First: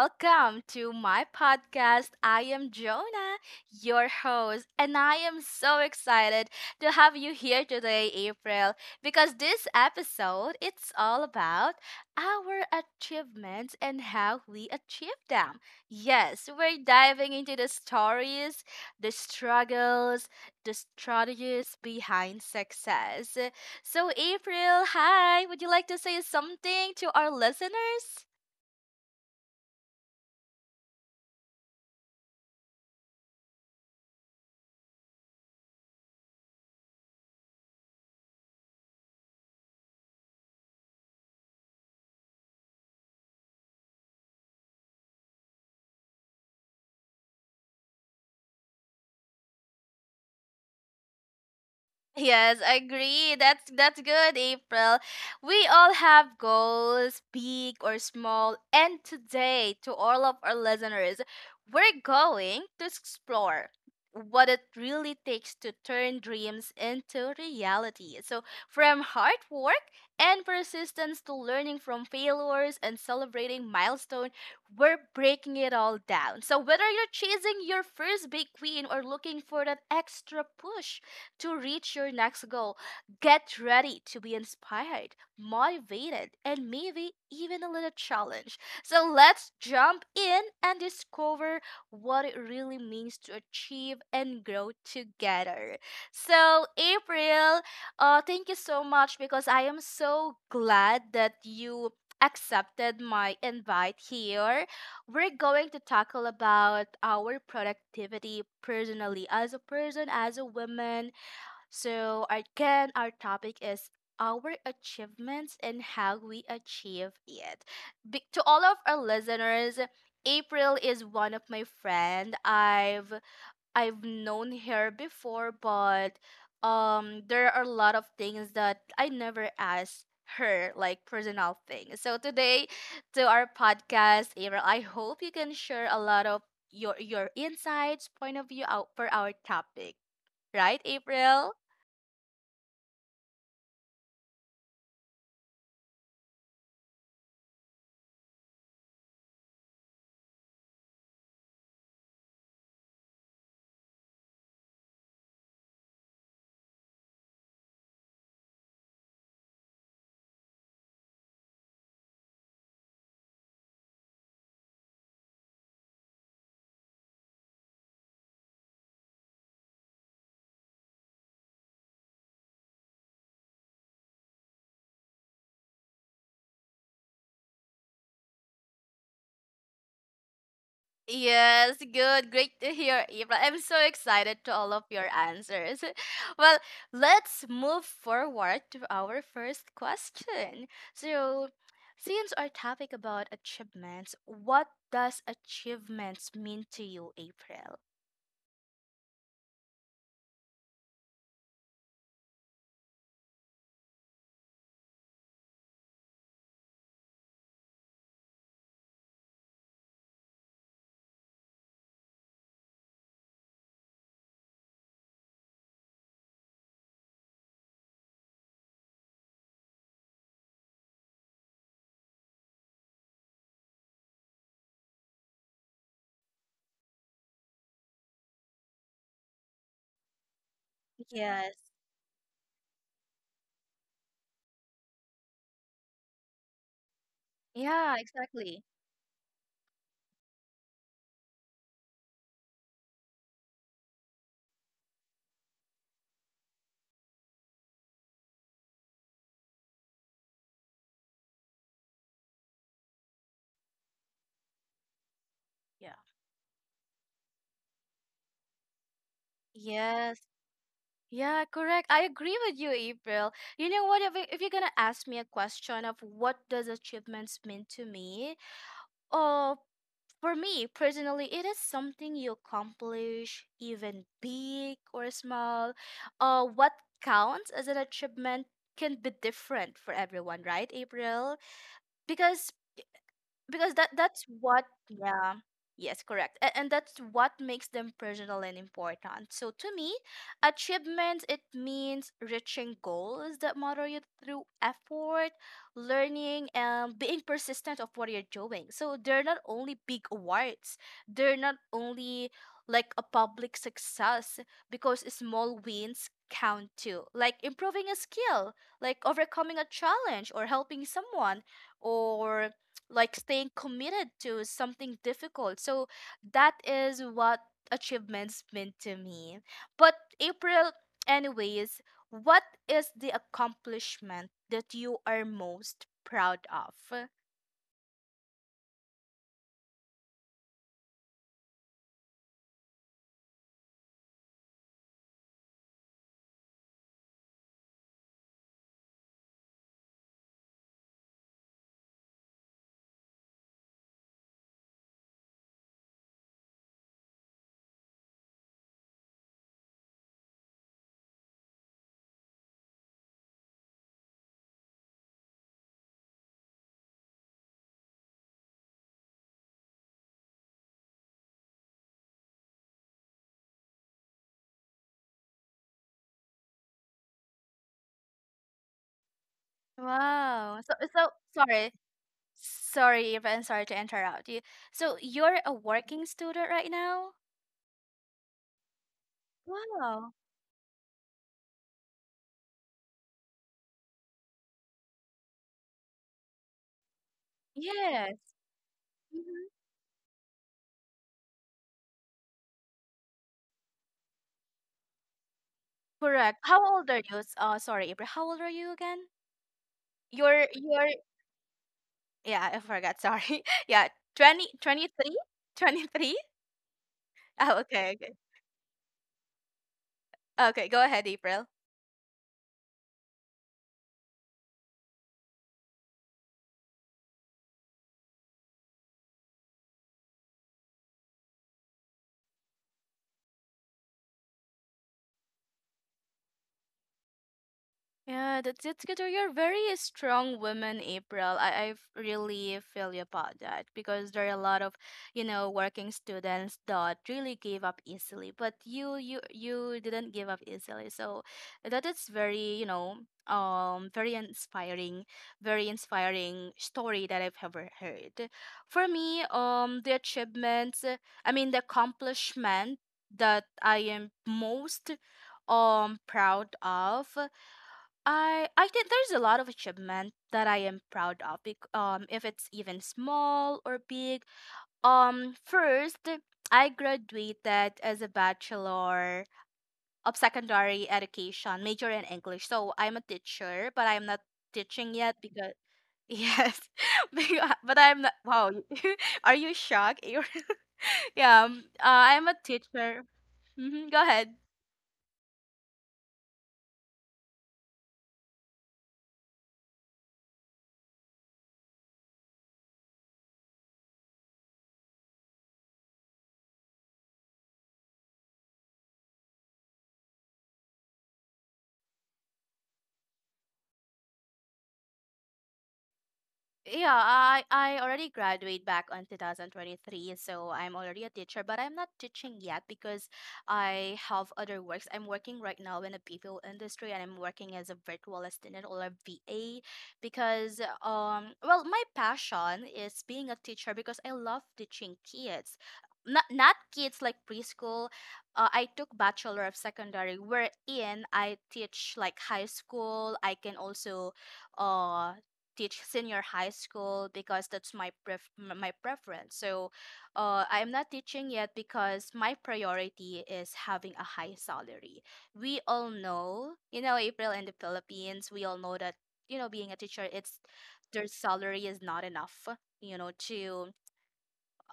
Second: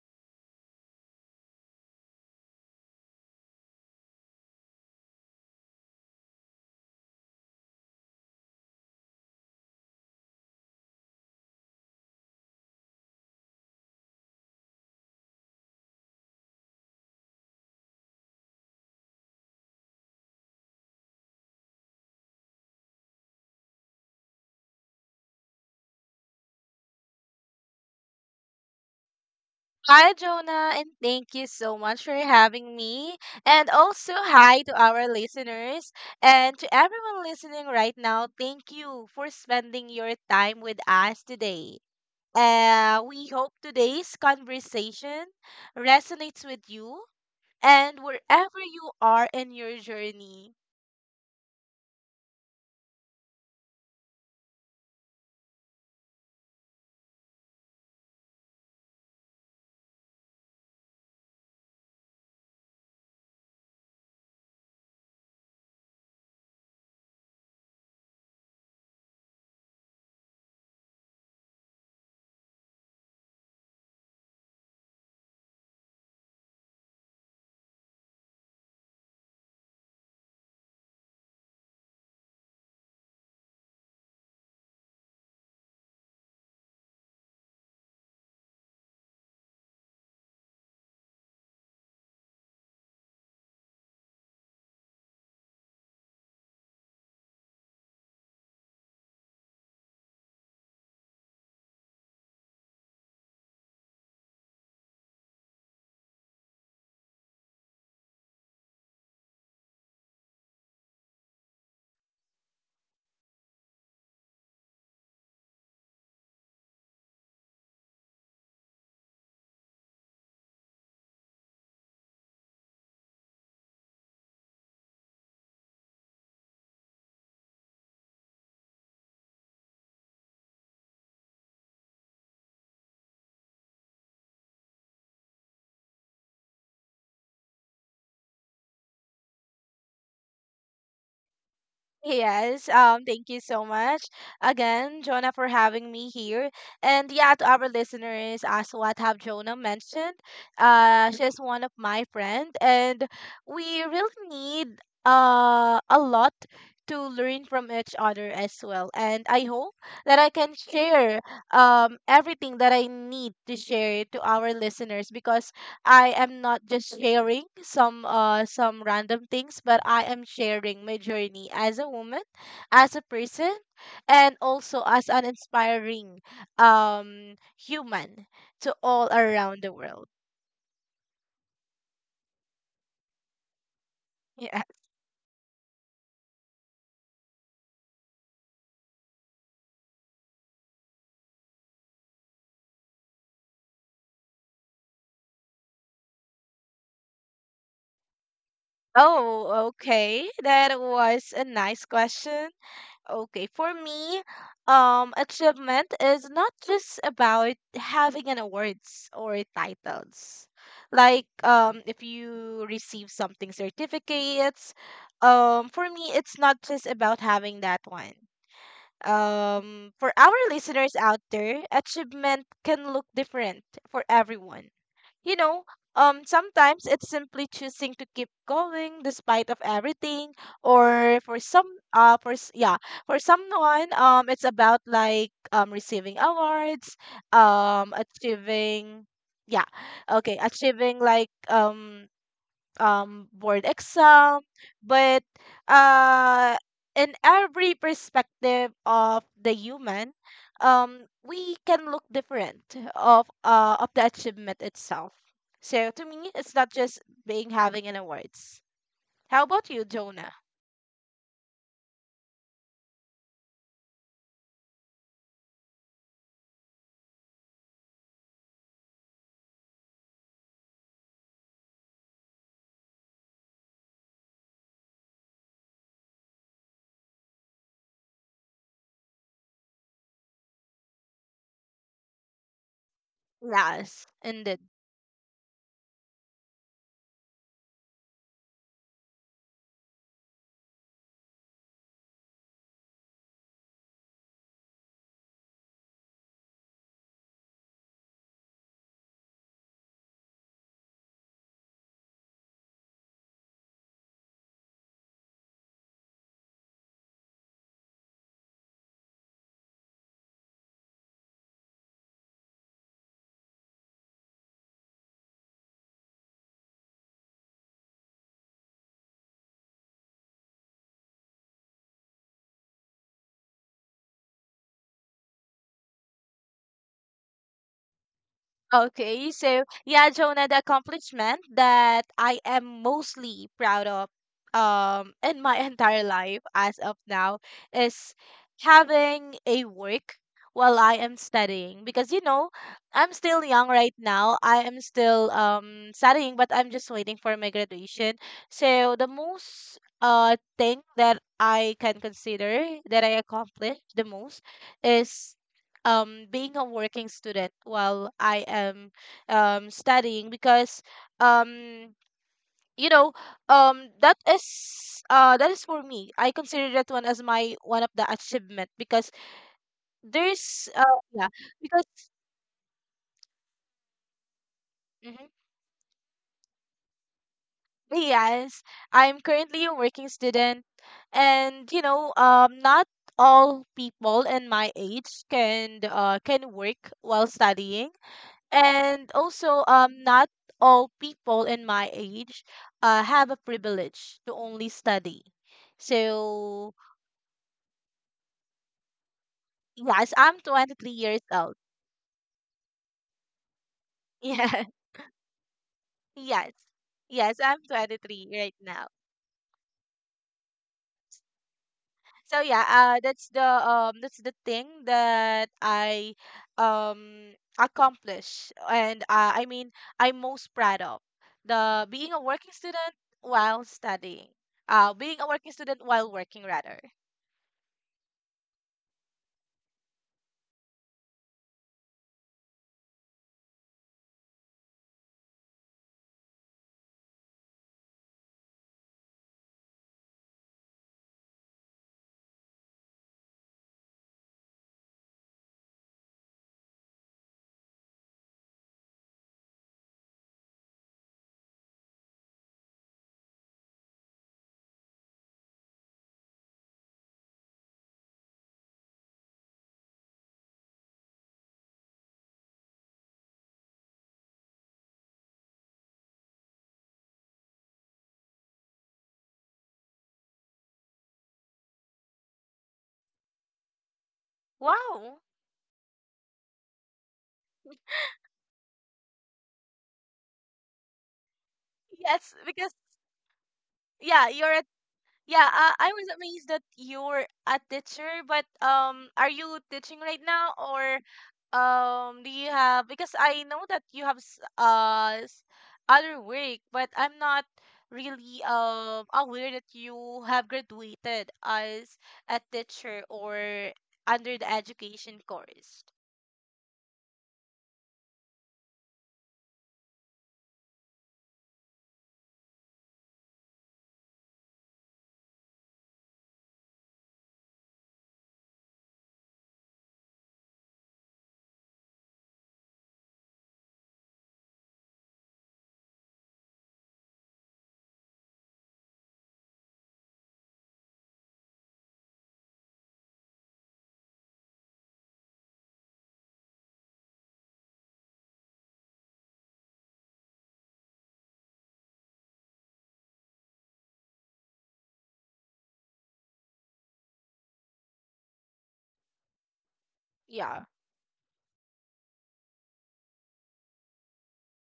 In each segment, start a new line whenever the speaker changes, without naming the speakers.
welcome to my podcast. I am Jonah, your host, and I am so excited to have you here today, April, because this episode it's all about our achievements and how we achieve them. Yes, we're diving into the stories, the struggles, the strategies behind success. So, April, hi. Would you like to say something to our listeners?
Hi, Jonah, and thank you so much for having me. And also, hi to our listeners. And to everyone listening right now, thank you for spending your time with us today. We hope today's conversation resonates with you and wherever you are in your journey.
Yes, I agree. That's good, April. We all have goals, big or small, and today to all of our listeners, we're going to explore what it really takes to turn dreams into reality. So, from hard work and persistence to learning from failures and celebrating milestone, we're breaking it all down. So, whether you're chasing your first big win or looking for that extra push, to reach your next goal. Get ready to be inspired, motivated, and maybe even a little challenged. So let's jump in and discover what it really means to achieve and grow together. So, April, thank you so much because I am so glad that you accepted my invite here. We're going to tackle about our productivity personally as a person, as a woman, so, again, our topic is our achievements and how we achieve it. To all of our listeners, April is one of my friend. I've known her before, but there are a lot of things that I never asked her, like personal things. So today, to our podcast, April, I hope you can share a lot of your insights, point of view out for our topic, right, April?
Yes, thank you so much again, Jonah, for having me here. And yeah, to our listeners, as what have Jonah mentioned, she's one of my friend, and we really need a lot to learn from each other as well. And I hope that I can share everything that I need to share to our listeners, because I am not just sharing some random things, but I am sharing my journey as a woman, as a person, and also as an inspiring human to all around the world.
Yes, good. Great to hear, Ibra. I'm so excited to
Yeah.
all of your answers. Well, let's move forward to our first question. So, since our topic about achievements, what does achievements mean to you, April?
Oh, okay. That was a nice question. Okay, for me, achievement is not just about having an awards or titles. Like, if you receive something certificates, for me, it's not just about having that one. For our listeners out there, achievement can look different for everyone. You know, sometimes it's simply choosing to keep going despite of everything, or for
Yes.
some, for s- yeah, for someone, it's about like receiving awards,
Yeah, exactly.
achieving, yeah, okay, achieving like board exam. But uh, in every perspective of the human, we can look different of the achievement itself.
Yeah.
So to me, it's not just being having an awards. How about you,
Yes.
Jonah?
Yeah, correct. I agree with you, April. You know what? If you're gonna ask me a question of what does achievements mean to me, oh. For me personally, it is something you accomplish, even big or small. What counts as an achievement can be different for everyone, right, April? Because that
Yes,
that's
indeed.
what, yeah, yes, correct, and that's what makes them personal and important. So to me achievements it means reaching goals that matter you through effort, learning and being persistent of what you're doing. So they're not only big awards, they're not only like a public success, because small wins count too, like improving a skill, like overcoming a challenge or helping someone, or like staying committed to something difficult. So that is what achievements mean to me. But April, anyways, what is the accomplishment that you are most proud of?
Okay, so yeah, Jonah, the accomplishment that I am mostly proud of in my entire life as of now is having a work while I am studying, because I'm still young right now. I am still studying, but I'm just waiting for my graduation. So the most thing that I can consider that I accomplished the most is being a working student while I am studying, because um you know that is for me. I consider that one as my one of the achievement, because
Wow. So
there's
so
yeah,
sorry.
because.
Sorry, if I'm sorry to interrupt you. So
Mhm.
you're a working student right now?
Yes, I'm currently a
Wow.
working student. And not all people in my age can work while studying.
Yes.
And
Mhm.
also not all people in my age have a privilege to only study.
Correct. How
So
old are you? Sorry, April. How old are you again?
yes,
You're
I'm
you're
23 years old.
Yeah, I forgot. Sorry. Yeah, 20,
Yeah,
23?
yes, yes,
Oh,
I'm
okay, okay.
23 right now.
Okay, go ahead, April.
So yeah, that's the thing that I um accomplish, and I mean, I'm most proud of the being a working student while studying, being a working student while working rather.
Yeah, that's, it's good. You're very strong woman, April. I really feel you about that because there are a lot of, you know, working students that really give up easily. But you didn't give up easily. So that is very, you know, um very inspiring, very inspiring story that I've ever heard. For me, the achievements, I mean the accomplishment that I am most proud of, I think there's a lot of achievement that I am proud of, um, if it's even small or big. First, I graduated as a bachelor of secondary education, major in English. So I'm a teacher, but I'm not teaching yet
Wow.
because yes, but I'm not. Wow, are you shocked? yeah, um, uh, I'm a
Yes, because
teacher. Hmm, go ahead.
yeah, you're at, yeah. I was amazed that you're a teacher, but are you teaching right now or um? Do you have, because I know that you have other work, but I'm not really aware that you have graduated as a teacher or under the education course.
Yeah, I already graduate back on 2023, so I'm already a teacher, but I'm not teaching yet because I have other works. I'm working right now in the BPO industry and I'm working as a virtual assistant or a VA because well, my passion is being a teacher because I love teaching kids. Not kids like preschool. I took Bachelor of Secondary wherein I teach like high school. I can also uh teach senior high school because that's my preference. So, I'm not teaching yet because my priority is having a high salary. We all know, you know, April, in the Philippines, we all know that, you know, being a teacher, it's,
Yeah.
their salary is not enough, you know, to,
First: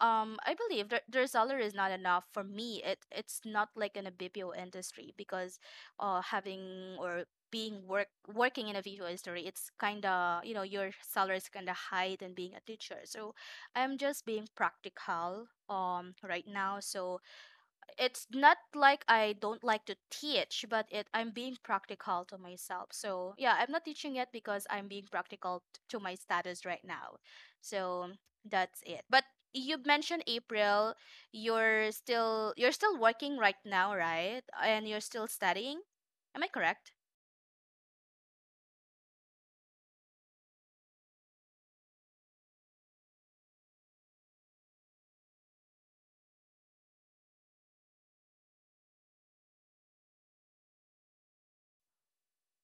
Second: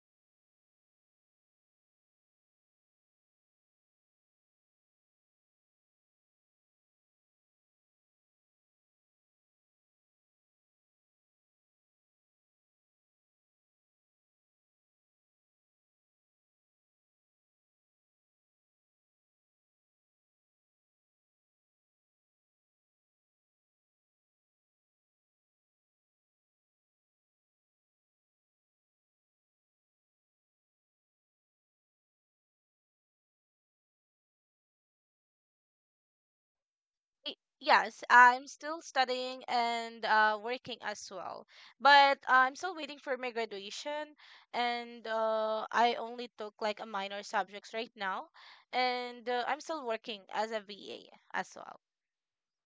I believe their salary is not enough for me. It, it's not like in a BPO industry because having or being work working in a BPO industry, it's kind of, you know, your salary is kind of high than being a teacher. So I'm just being practical right now. So it's not like I don't like to teach, but it, I'm being practical to myself. So yeah, I'm not teaching it because I'm being practical to my status right now. So that's it. But you mentioned, April, you're still working right now, right? And you're still studying. Am I correct?
Yes, I'm still studying and working as well. But I'm still waiting for my graduation, and I only took like a minor subjects right now, and I'm still working as a VA as well.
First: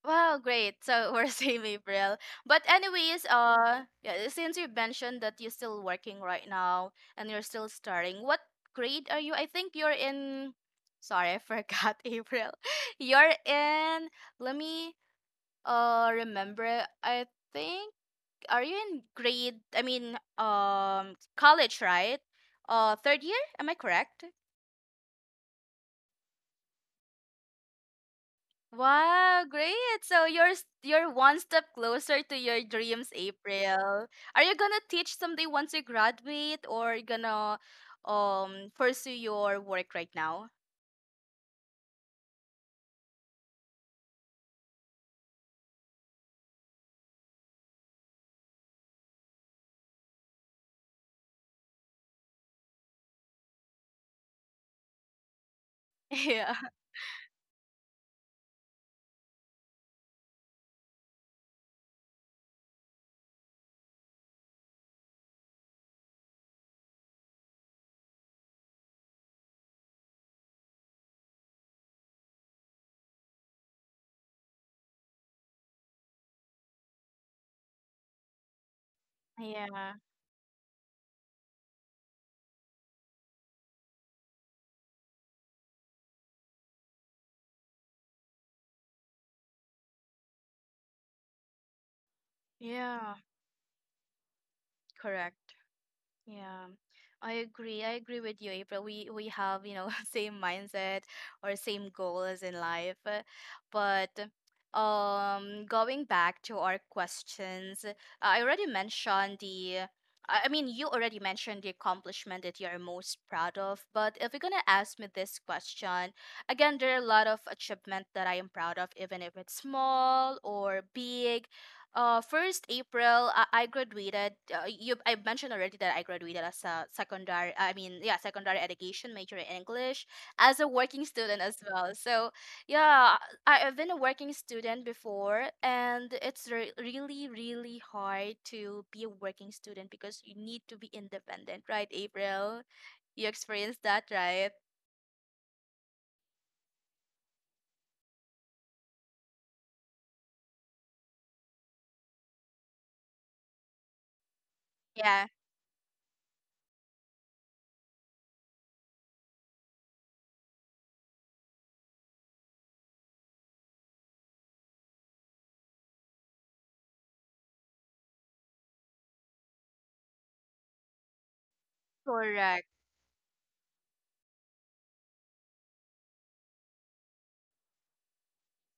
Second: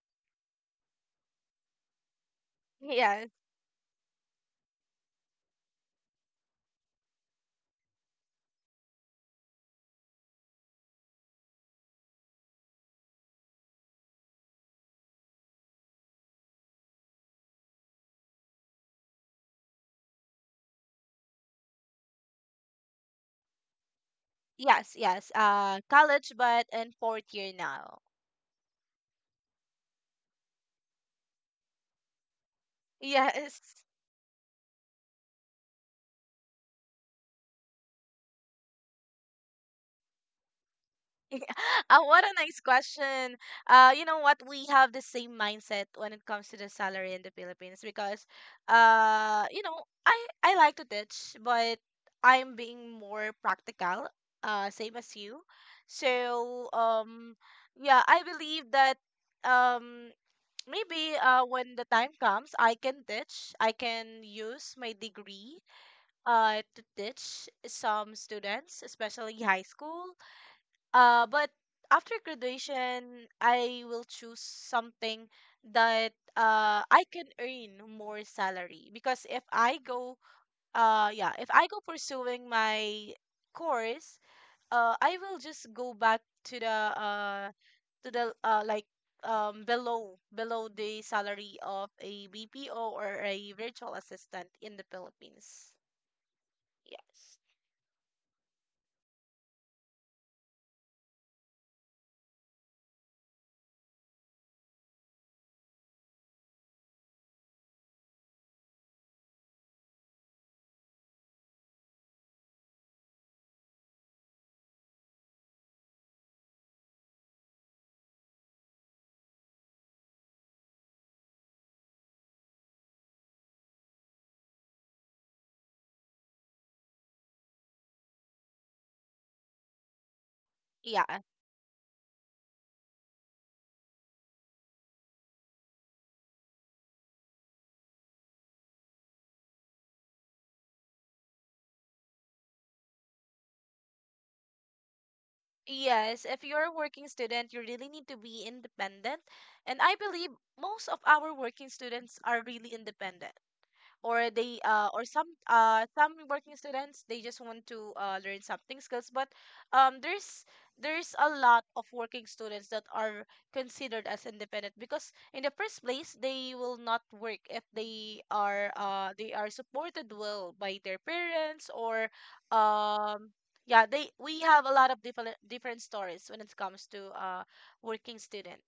Wow, great. So we're same, April. But anyways,
Yes,
yeah, since you mentioned that you're still working right now and you're still starting, what grade are you? I think you're in, sorry, I forgot, April. You're in, let me remember. I think, are you in grade I mean college, right? Uh, third year? Am I correct?
yes, yes. College, but in fourth year now.
Wow, great. So you're one step closer to your dreams,
Yes.
April. Are you gonna teach someday once you graduate or you gonna pursue your work right now?
What a nice question. You know what? We have the same mindset when it comes to the salary in the Philippines, because, uh, you know, I I like to teach, but I'm being more practical. Same as you.
Yeah.
So, yeah, I believe that, um. Maybe when the time comes, I can teach. I can use my degree to teach some students, especially high school, but after graduation, I will choose something that I can earn more salary, because if
Yeah.
I go yeah, if I go pursuing my course, I will just go back to the uh to the like below the salary of a BPO
Yeah.
or a virtual assistant in the
Correct.
Philippines.
Yeah, I
Yes.
agree. I agree with you, April. We have, you know, same mindset or same goals in life. Uh, but going back to our questions, I already mentioned the, I mean, you already mentioned the accomplishment that you're most proud of, but if you're gonna ask me this question, again, there are a lot of achievement that I am proud of, even if it's small or big. First April, I graduated. You, I mentioned already that I graduated as a secondary. I mean, yeah, secondary education major in English as a working
Yeah.
student as well. So, yeah, I have been a working student before, and it's really, really hard to be a working student because you need to be independent, right? April, you experienced that, right?
Yes, if you're a working student, you really need to be independent. And I believe most of our working students are really independent, or they uh or
Yeah,
some uh some working students, they just want to learn something skills. But um there's there's a lot of working students that are considered as independent, because in the first place they will not work if they are supported well by their parents, or
correct.
um yeah, they we have a lot of different stories when it comes to working student.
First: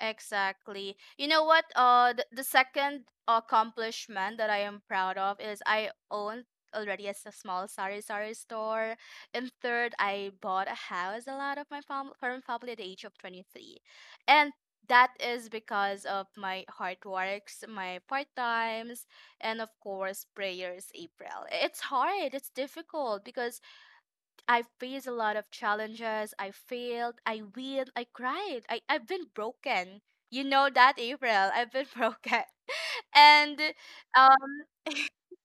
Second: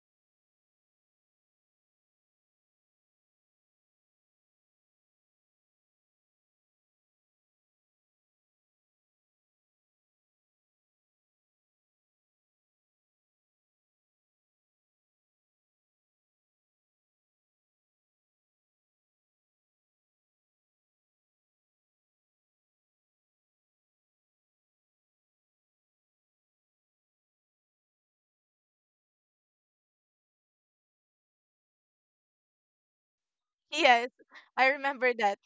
Exactly. You know what? The second accomplishment that I am proud of is I own already a small sari sari store. And third, I bought a house a lot of from family at the age of 23. And that is because of my hard works, my part times, and of course, prayers, April. It's hard, it's difficult because I faced a lot of challenges. I failed. I wheeled. I cried. I've been broken. You know that, April. I've been broken. And
Yes,
um,
I remember that.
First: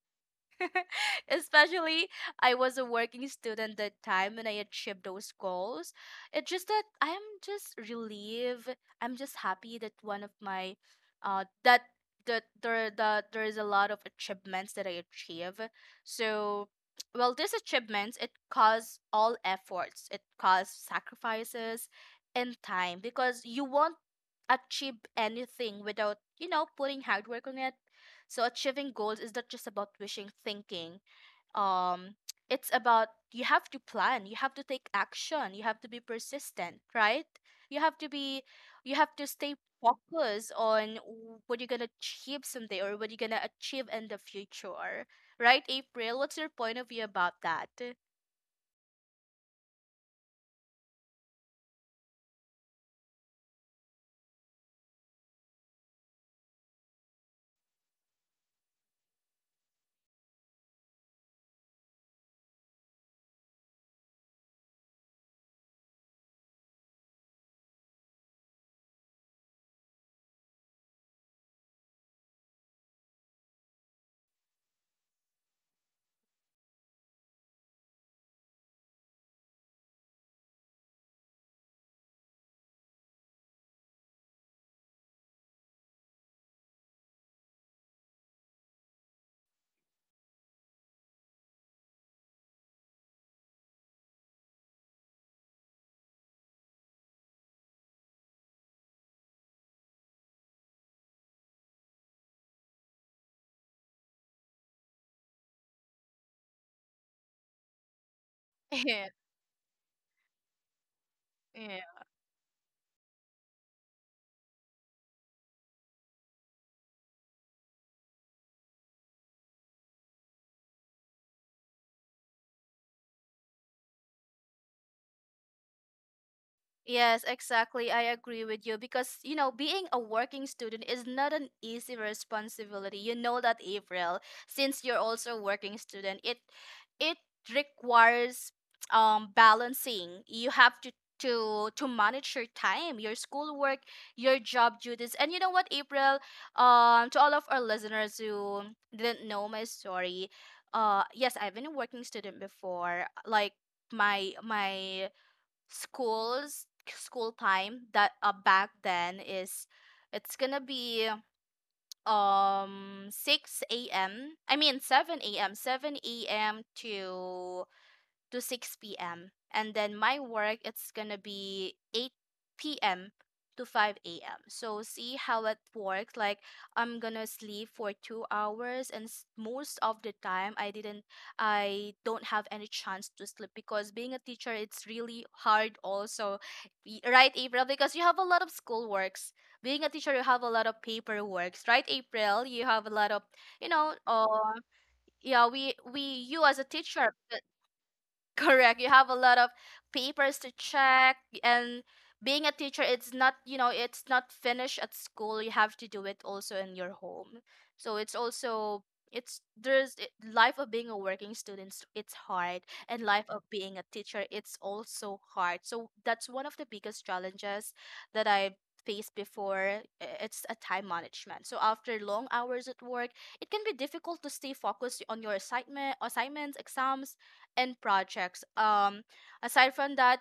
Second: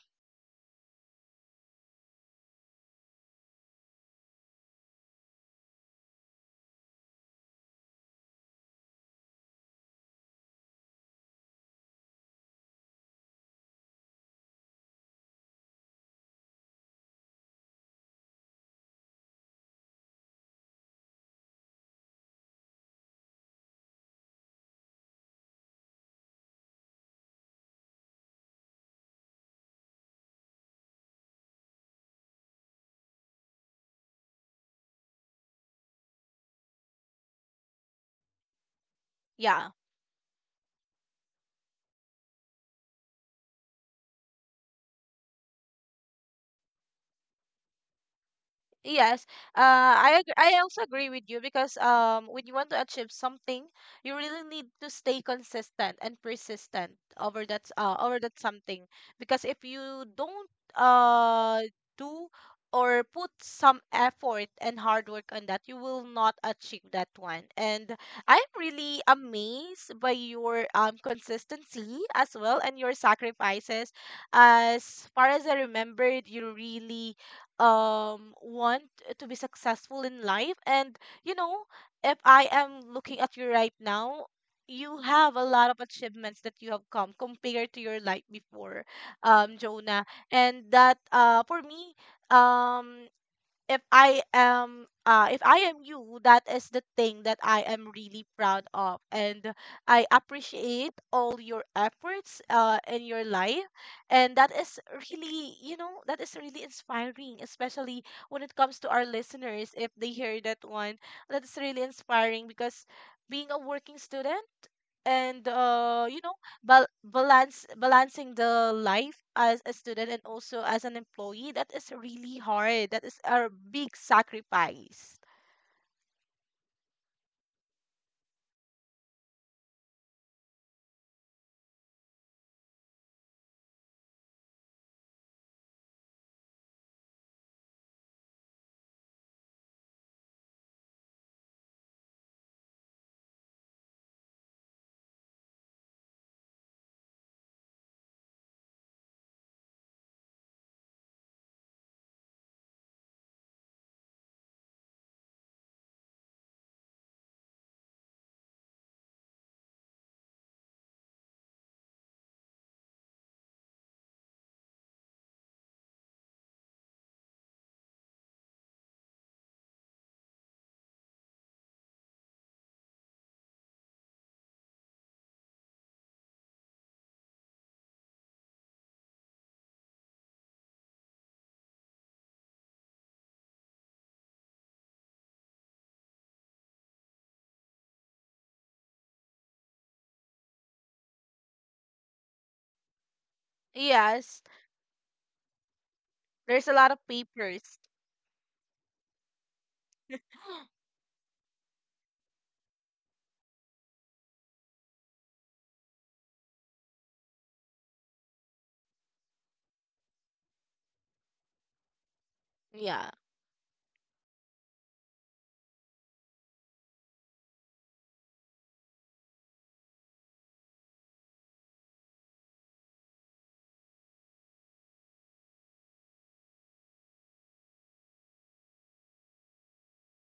especially, I was a working student that time when I achieved those goals. It's just that I'm just relieved. I'm just happy that one of my, uh, that that there is a lot of achievements that I achieve. So, well, these achievements it caused all efforts. It caused sacrifices and time because you won't achieve anything without, you know, putting hard work on it. So achieving goals is not just about wishing, thinking. Um, it's about you have to plan, you have to take action, you have to be persistent, right? You have to be, you have to stay
Yeah.
focused on what you're gonna achieve someday or what you're gonna achieve in the future, right? April, what's your point of view about that?
Yes, uh, I also agree with you, because when you want to achieve something, you really need to stay consistent and persistent over that something. Because if you don't uh do or put some effort and hard work on that, you will not achieve that one. And I'm really amazed by your consistency as well, and your sacrifices. As far as I remembered, you really want to be successful in life. And you know if I am looking at you right now, you have a lot of achievements that you have come compared to your life before, Jonah. And that, for me, um if I am you, that is the thing that I am really proud of. And I appreciate all your efforts in your life. And that is really inspiring, especially when it comes to our
Yeah.
listeners. If they hear that one, that's really
Yeah.
inspiring, because being a working student, and you know bal- balance balancing the life as a student and also as an employee, that is really hard. That is a big sacrifice.
Yes, exactly. I agree with you because, you know, being a working student is not an easy responsibility. You know that, April, since you're also a working student, it requires balancing. You have to manage your time, your schoolwork, your job duties. And you know what, April, to all of our listeners who didn't know my story, yes, I've been a working student before. Like my school time that back then is, it's gonna be 6 a.m I mean 7 a.m, to 6 p.m. And then my work, it's going to be 8 p.m. to 5 a.m. So see how it works. Like I'm going to sleep for 2 hours and most of the time I didn't, I don't have any chance to sleep because being a teacher, it's really hard also. Right, April? Because you have a lot of school works. Being a teacher, you have a lot of paperworks, right, April? You have a lot of, you know, uh,
Yes,
yeah, we you
there's
as
a
a
lot of
teacher,
papers.
correct. You have a lot of papers to check, and being a teacher, it's not, you know, it's not finished at school. You have to do it also in your home. So it's also life of being a working student, so it's hard,
Yeah,
and life of being a teacher, it's also hard. So that's one of the biggest challenges that I faced before it's a time management. So after long hours at work, it can be difficult to stay focused on your assignments, exams and projects. Aside from that,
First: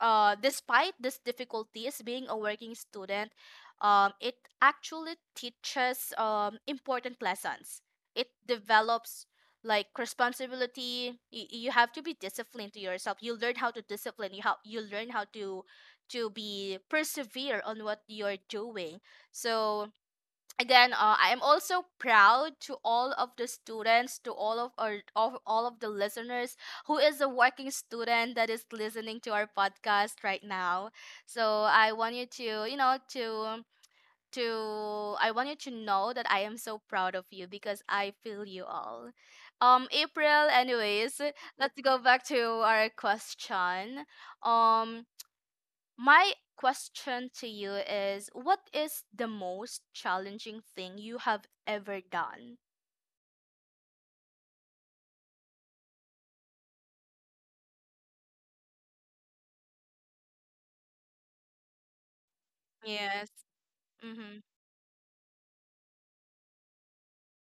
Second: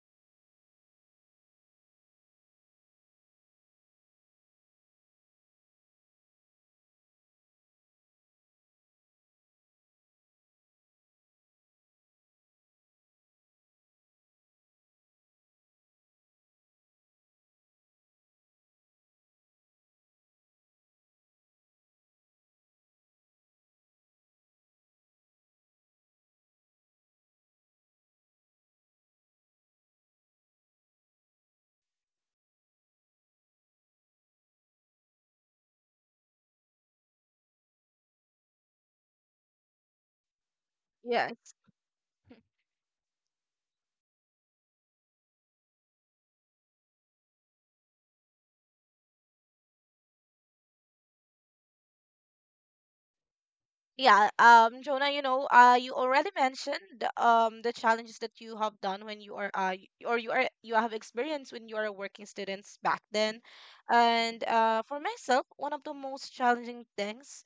despite these difficulties, being a working student, it actually teaches important lessons. It develops like responsibility. You have to be disciplined to yourself. You learn how to discipline. You learn how to be persevere on what you're doing. So again, I am also proud to all of the students, to all of our of all of the listeners who is a working student that is listening to our podcast right now. So I want you to you know to I want you to know that I am so proud of you because I feel you all. April, anyways,
yeah.
let's go back to our question. um my question to you is, what is the most challenging thing you have ever done?
Yeah, Jonah, you already mentioned the challenges that you have done when you are y- or you are you have experienced when you are working students back
Yes.
then.
Mhm.
And for myself, one of the most challenging things,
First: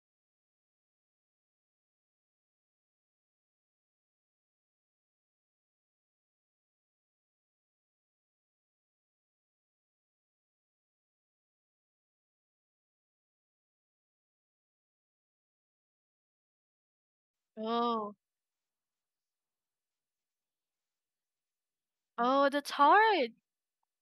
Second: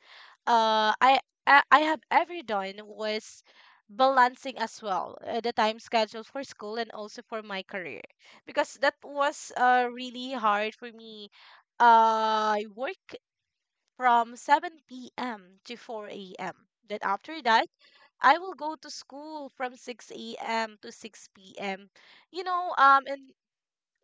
uh, I I have ever done was balancing as well, the time schedule for school and also for my career, because that was really hard for me. I work from 7 p.m. to 4 a.m. Then after that,
Oh.
I will go to school from 6 a.m. to 6 p.m. You
Oh, that's
know, um, and
hard.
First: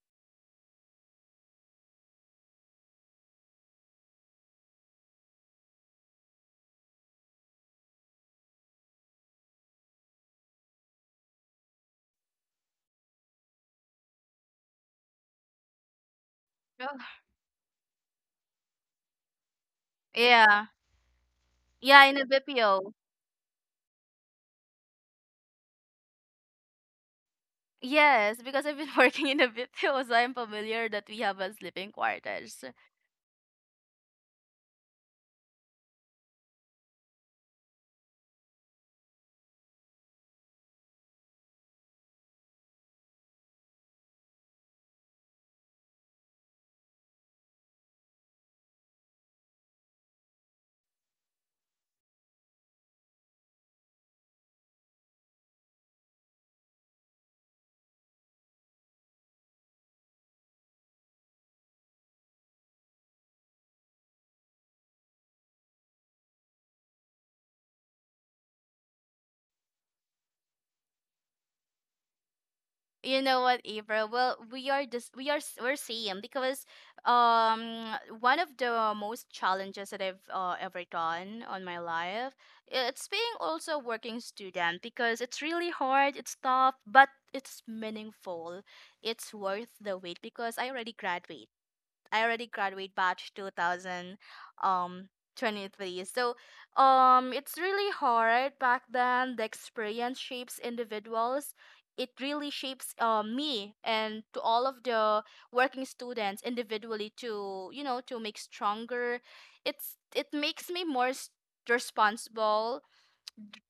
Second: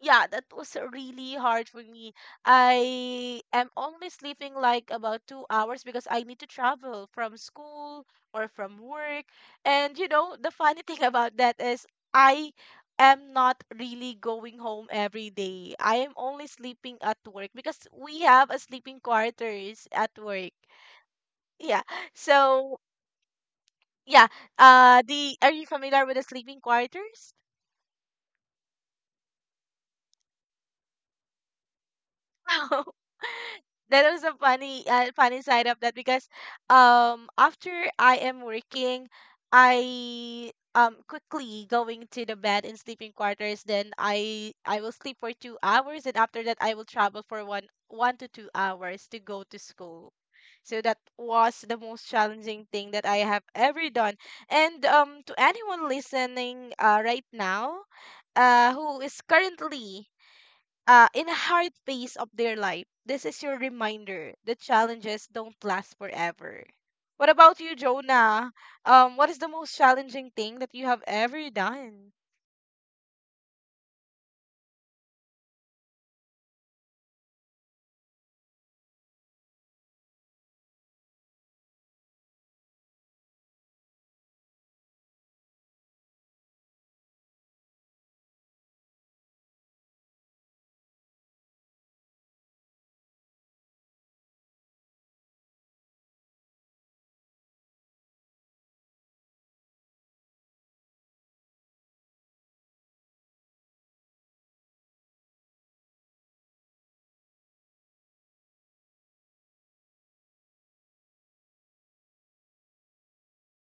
yeah, that was really hard for me. I am only sleeping like about 2 hours, because I need to travel from school or from work. And the funny thing about that is I am not really going home every day. I am only sleeping
Oh.
at work, because we have a sleeping quarters at work.
Yeah.
Yeah.
Yeah, in a
So
BPO.
yeah. The are you familiar with the sleeping quarters?
Yes, because I've been working in a BPO, so I'm familiar that we have a sleeping quarters.
That was a funny, funny side of that, because after I am working, I quickly going to the bed in sleeping quarters, then I will sleep for 2 hours. And after that, I will travel for one 1 to 2 hours to go to school. So that was the most challenging thing that I have ever done. And to anyone listening right now, who is currently in a hard phase of their life, this is your reminder that challenges don't last forever. What about you, Jonah? What is the most challenging thing that you have ever done?
You know what, April? Well, we are just we're same because one of the most challenges that I've ever done on my life, it's being also a working student because it's really hard, it's tough, but it's meaningful. It's worth the wait because I already graduate batch 2000 um 23. So it's really hard back then. The experience shapes individuals. It really shapes me and to all of the working students individually to you know to make stronger. It makes me more responsible,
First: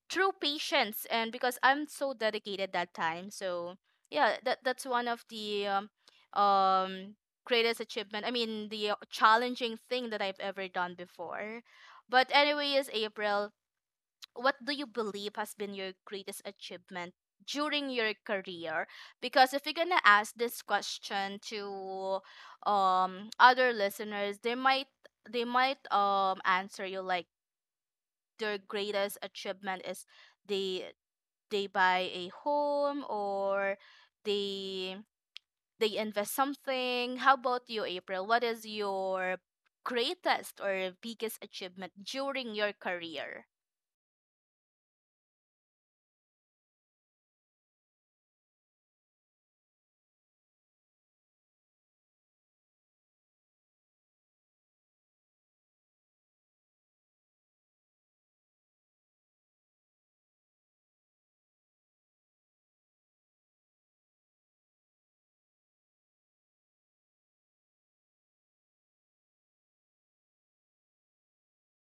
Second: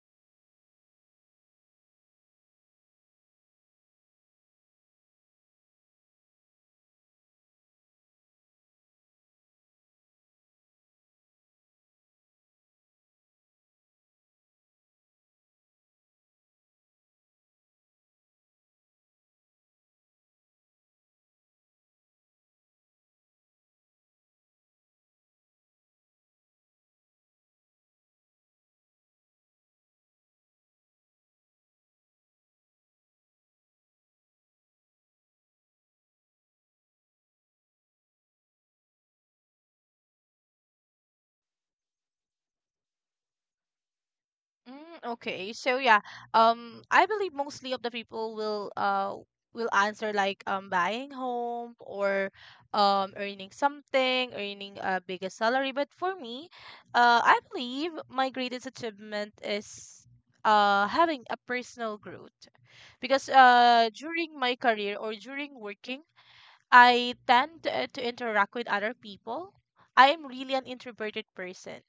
true patience, and because I'm so dedicated that time. So yeah, that's one of the um greatest achievement. I mean, the challenging thing that I've ever done before. But anyways, April, what do you believe has been your greatest achievement during your career? Because if you're gonna ask this question to other listeners, they might answer you like their greatest achievement is they they buy a home, or they they invest something. How about you, April? What is your greatest or biggest achievement during your career?
Mm, okay. So yeah, I believe mostly of the people will answer like buying home or earning something, earning a bigger salary. But for me, I believe my greatest achievement is having a personal growth, because during my career or during working, I tend to interact with other people. I am really an introverted person,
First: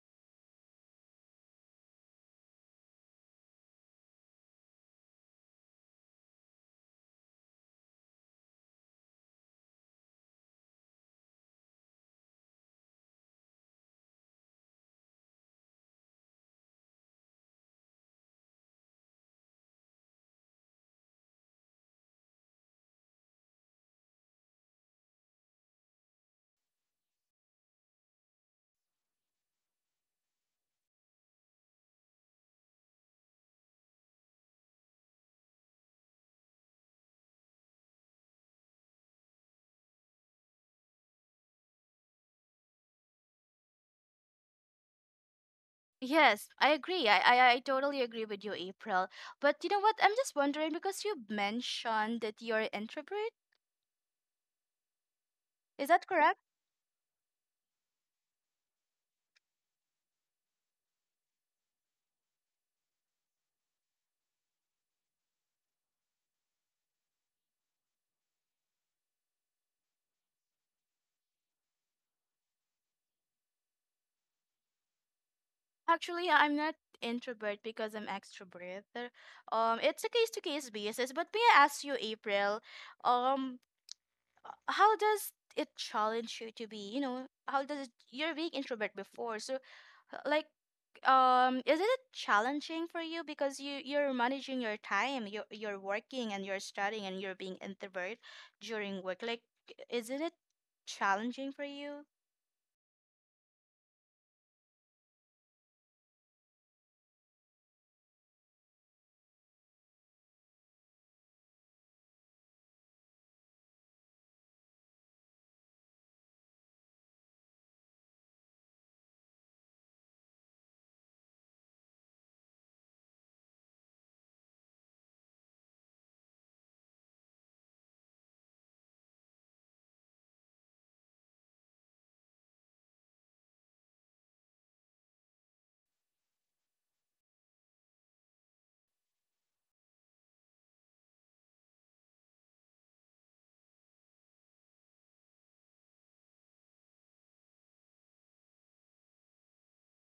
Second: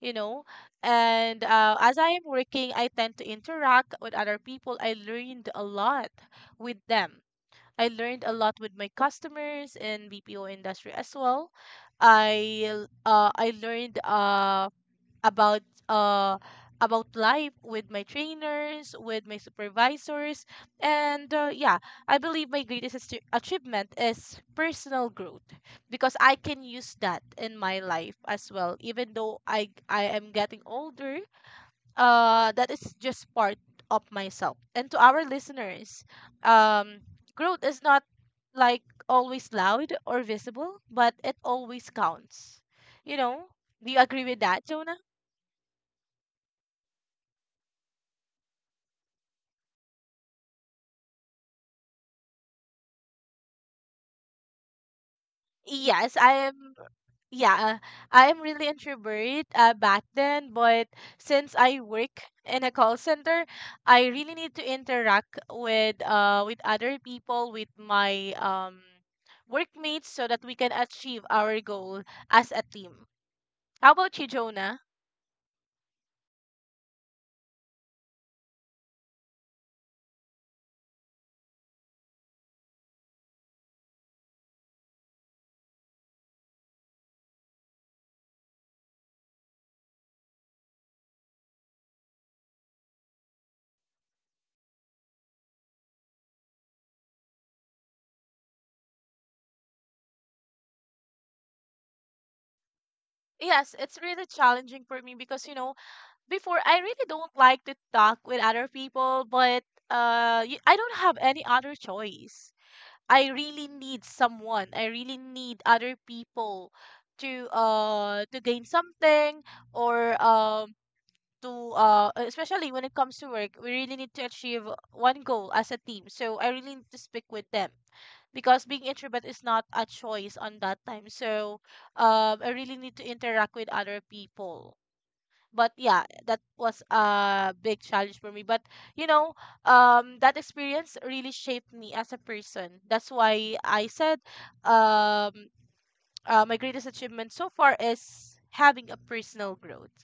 you know and as I am working, I tend to interact with other people. I learned a lot with them. I learned a lot with my customers in BPO industry as well. I learned about uh about life with my trainers, with my supervisors. And yeah, I believe my greatest achievement is personal growth, because I can use that in my life as well. Even though I am getting older, that is just part of myself. And to our listeners, um, growth is not like always loud or visible, but it always counts. You know, do you agree with that, Jonah?
Yes, I agree. I totally agree with you, April. But you know what? I'm just wondering because you mentioned that you're introvert. Is that
Yes,
correct?
I'm yeah, I'm really introvert back then, but since I work in a call center, I really need to interact with other people, with my workmates, so that we can achieve our goal as a team. How about you, Jonah?
Actually, yeah, I'm not introvert because I'm extrovert. It's a case to case basis. But may I ask you, April? Um, how does it challenge you to be you know how does it you're being introvert before, so h- like is it challenging for you because you're managing your time, you're working and you're studying and you're being introvert during work, like isn't it challenging for you?
Yes, it's really challenging for me because you know, before I really don't like to talk with other people, but I don't have any other choice. I really need someone. I really need other people to gain something or to especially when it comes to work, we really need to achieve one goal as a team. So I really need to speak with them because being introvert is not a choice on that time. So I really need to interact with other people, but yeah, that was a big challenge for me. But you know that experience really shaped me as a person. That's why I said, um my greatest achievement so far is having a personal growth.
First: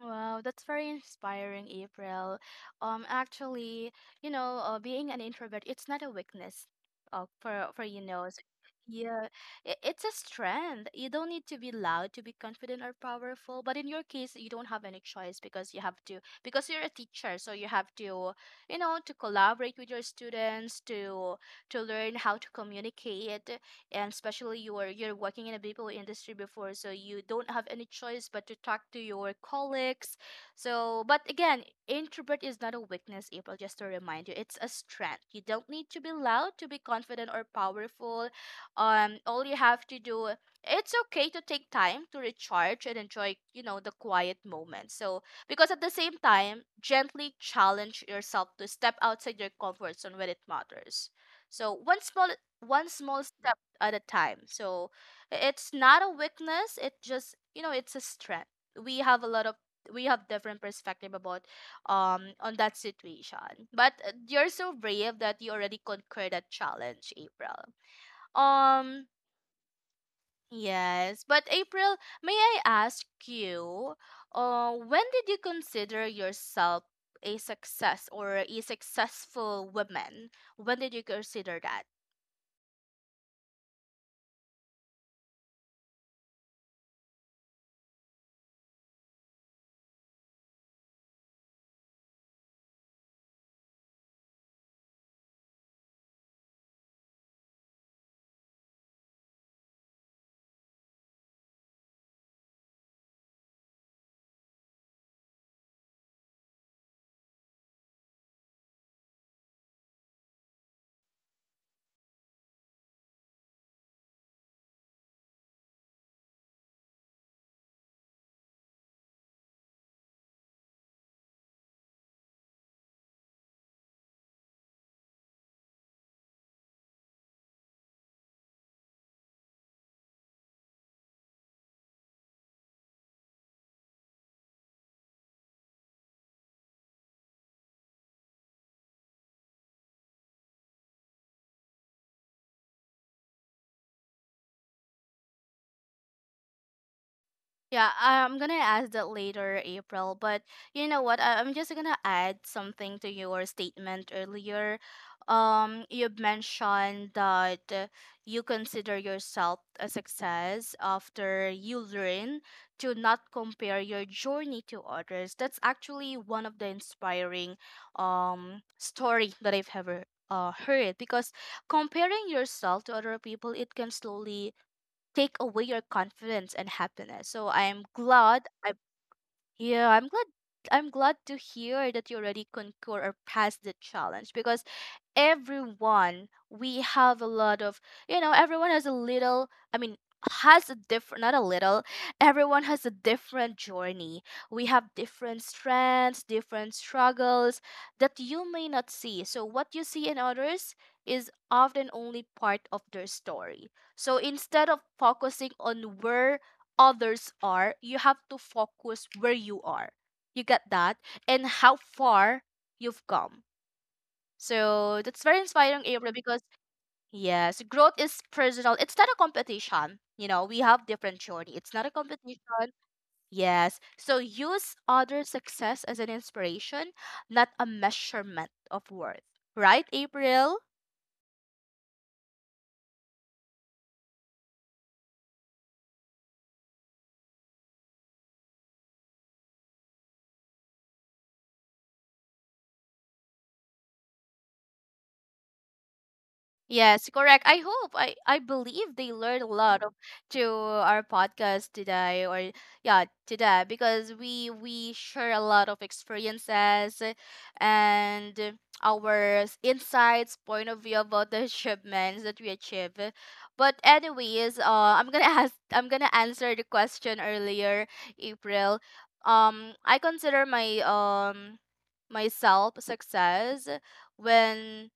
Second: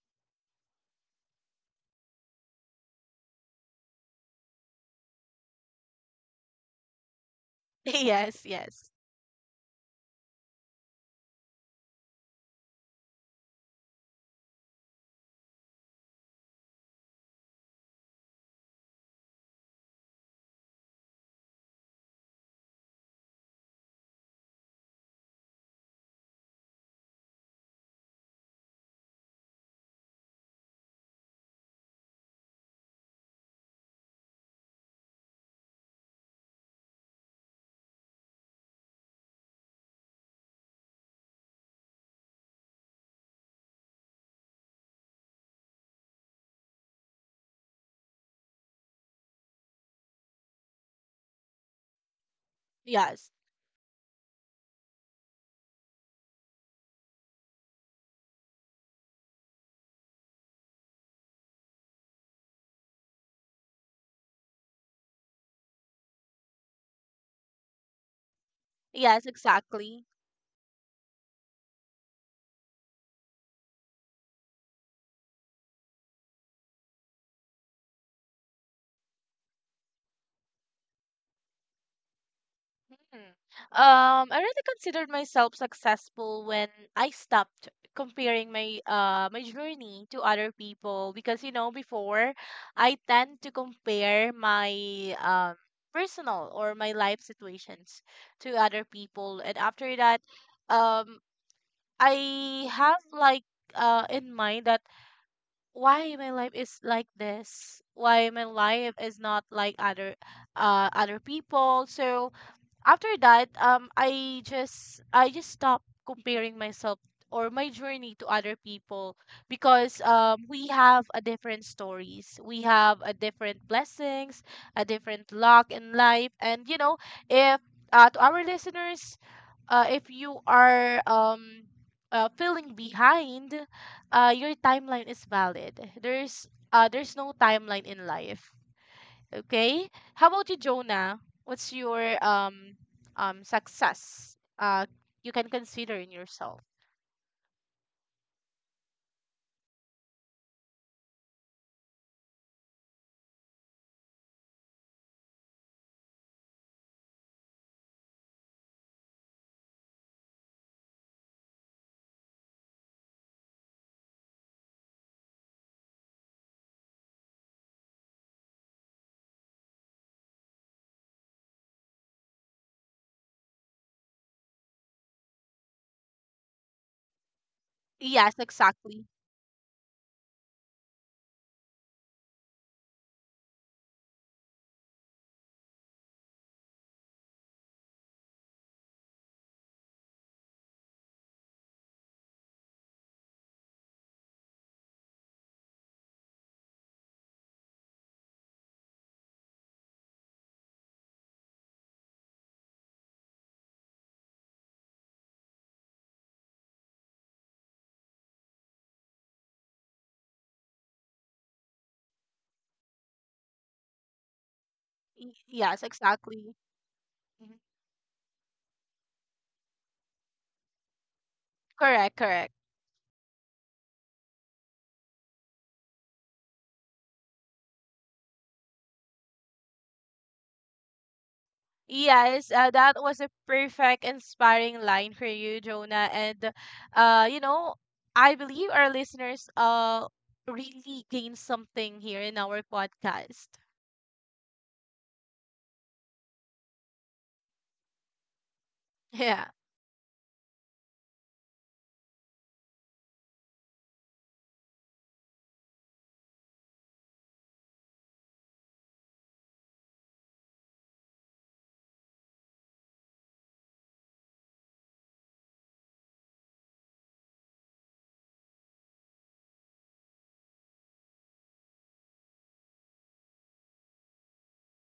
Wow, that's very inspiring, April. Actually, being an introvert, it's not a weakness, for you know, so-
Yes, yes,
yeah, it's a strength. You don't need to be loud to be confident or powerful, but in your case, you don't have any choice because you have to, because you're a teacher, so you have to, you know, to collaborate with your students, to learn how to communicate, and especially you're working in a people industry before, so you don't have any choice but to talk to your colleagues. So but again, introvert is not a weakness, April, just to remind you, it's a strength. You don't need to be loud to be confident or powerful. All you have to do, it's okay to take time to recharge and enjoy you know the quiet moments. So because at the same time, gently challenge yourself to step outside your comfort zone when it matters. So one small
yes,
step at a time. So it's not a weakness. It just you know it's a strength. We have a lot of we have different perspective about on that situation. But you're so brave that you already conquered that challenge, April. Um.
yes, exactly.
Yes, but April, may I ask you, when did you consider yourself a success or a successful woman? When did you consider that?
Hmm. I really considered myself successful when I stopped comparing my journey to other people, because before I tend to compare my um personal or my life situations to other people. And after that, um I have like in mind that why my life is like this, why my life is not like other people. So after that, I just stopped comparing myself or my journey to other people, because we have a different stories, we have a different blessings, a different luck in life. And you know, if to our listeners, if you are feeling behind, your timeline is valid. There's no timeline in life. Okay. How about you, Jonah? What's your success you can consider in yourself?
Yeah, I'm gonna ask that later, April. But you know what? I'm just gonna add something to your statement earlier. You mentioned that you consider yourself a success after you learn to not compare your journey to others. That's actually one of the inspiring story that I've ever heard because comparing yourself to other people, it can slowly take away your confidence and happiness. So I am
Yes,
glad I
exactly.
yeah, I'm glad to hear that you already conquer or passed the challenge because everyone we have a lot of you know everyone has a little, I mean, has a different, not a little, everyone has a different journey. We have different strengths, different struggles that you may not see. So what you see in others is often only part of their story. So instead of focusing on where others are, you have to focus where you are. You get that? And how far you've come. So that's
Y-
very inspiring,
Yes,
April, because
exactly. Mhm.
yes, growth is personal. It's not a competition. You know, we have different journey. It's not a
Correct, correct.
competition. Yes. So use other success as an inspiration, not a measurement of worth. Right, April?
Yes, that was a perfect, inspiring line for you, Jonah. And uh, you know, I believe our listeners really gained something here in our podcast.
Yes, correct. I hope I believe they learned a
Yeah.
lot of to our podcast today or yeah, today, because we share a lot of experiences and our insights, point of view about the achievements that we achieve. But anyways, I'm going to ask I'm going to answer the question earlier, April. I consider my myself success when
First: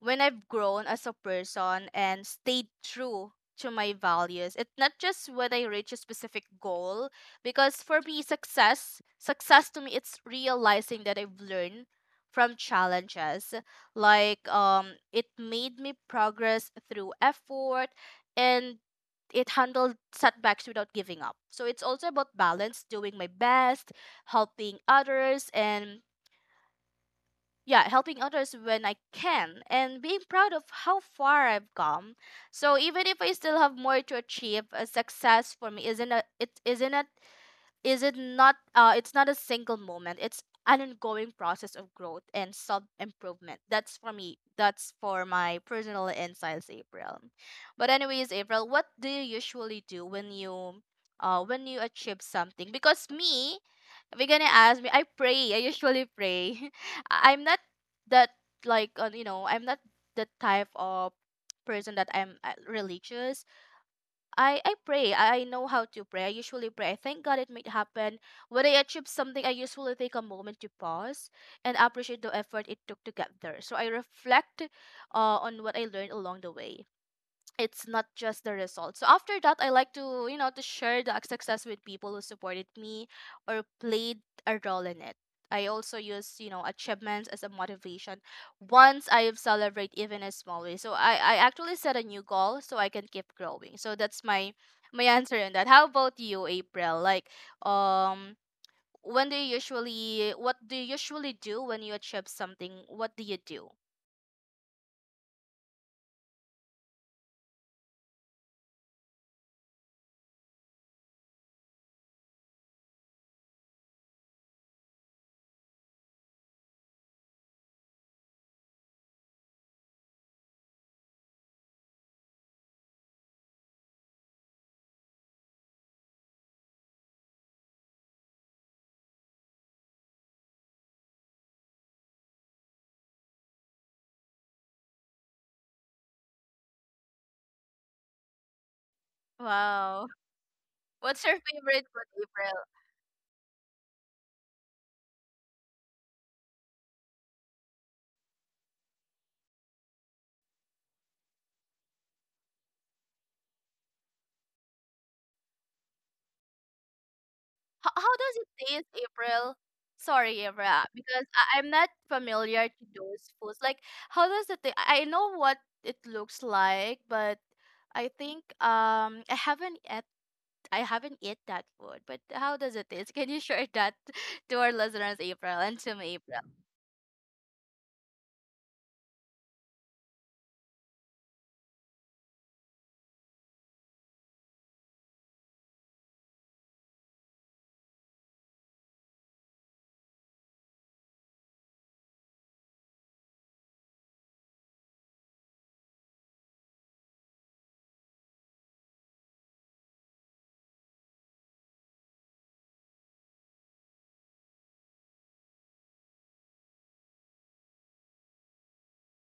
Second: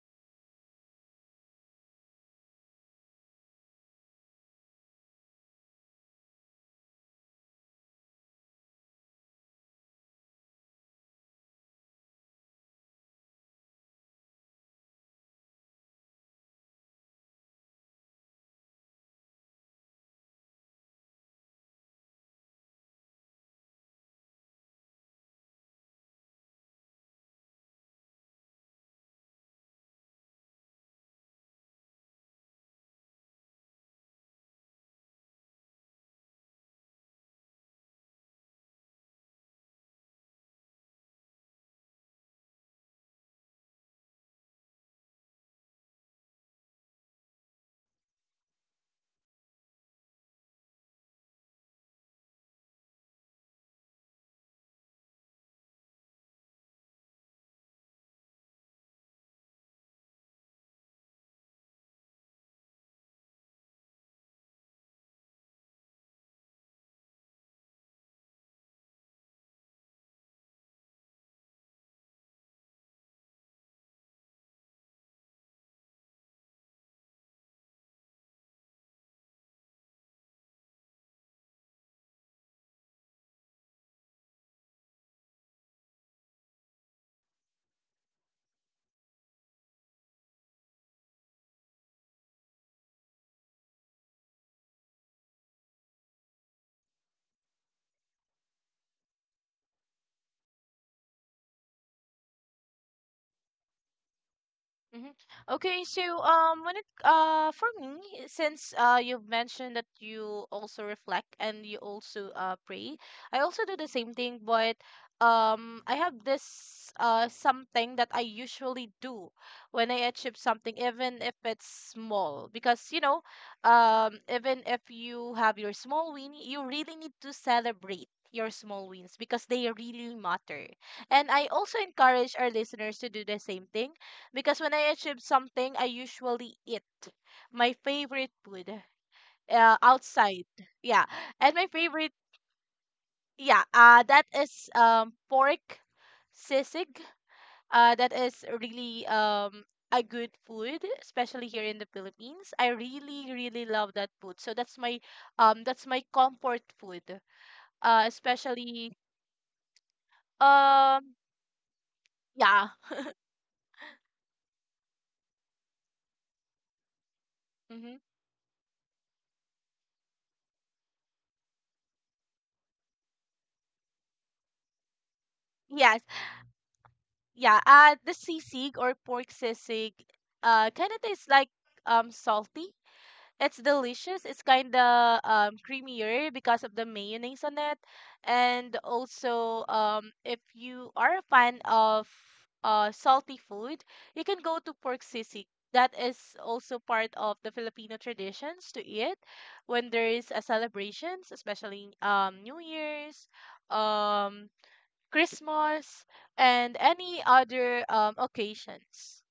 I've grown as a person and stayed true to my values. It's not just when I reach a specific goal, because for me, success to me, it's realizing that I've learned from challenges. Like, it made me progress through effort, and it handled setbacks without giving up. So it's also about balance, doing my best, helping others, and yeah, helping others when I can, and being proud of how far I've come. So even if I still have more to achieve, a success for me isn't a it isn't a is it not it's not a single moment. It's an ongoing process of growth and self improvement. That's for me, that's for my personal insights, April. But anyways, April, what do you usually do when you achieve something? Because me, if you're gonna ask me, I pray. I usually pray. I'm not that, like, you know, I'm not the type of person that I'm religious. I pray. I know how to pray. I usually pray. I thank God it might happen. When I achieve something, I usually take a moment to pause and appreciate the effort it took to get there. So I reflect on what I learned along the way. It's not just the result. So after that, I like to, you know, to share the success with people who supported me or played a role in it. I also use, you know, achievements as a motivation once I celebrate even a small way. So I actually set a new goal so I can keep growing. So that's my answer on that. How about you, April? Like, um when do you usually what do you usually do when you achieve something? What do you do?
Hmm. Okay, so when it for me, since you've mentioned that you also reflect and you also pray, I also do the same thing. But I have this something that I usually do when I achieve something, even if it's small. Because even if you have your small win, you really need to celebrate your small wins because they really matter. And I also encourage our listeners to do the same thing, because when I achieve something, I usually eat my favorite food,
Wow.
outside. Yeah.
What's your
And my
favorite
favorite,
food?
yeah, that is pork sisig. That is really a good food, especially here in the Philippines. I really, really love that food. So that's my comfort food.
How does it taste,
Especially
April? Sorry, April,
um,
because I'm not familiar
yeah.
to those foods. Like, how does it taste? I know what it looks like, but
Mm-hmm.
I think I haven't eat that food. But how does it taste? Can you share that to our listeners, April, and to
Yes.
me, April?
Yeah, the sisig or pork sisig kind of tastes like salty. It's delicious. It's kind of creamier because of the mayonnaise on it. And also, if you are a fan of salty food, you can go to pork sisig. That is also part of the Filipino traditions to eat when there is a celebrations, especially New Year's, um Christmas, and any other occasions.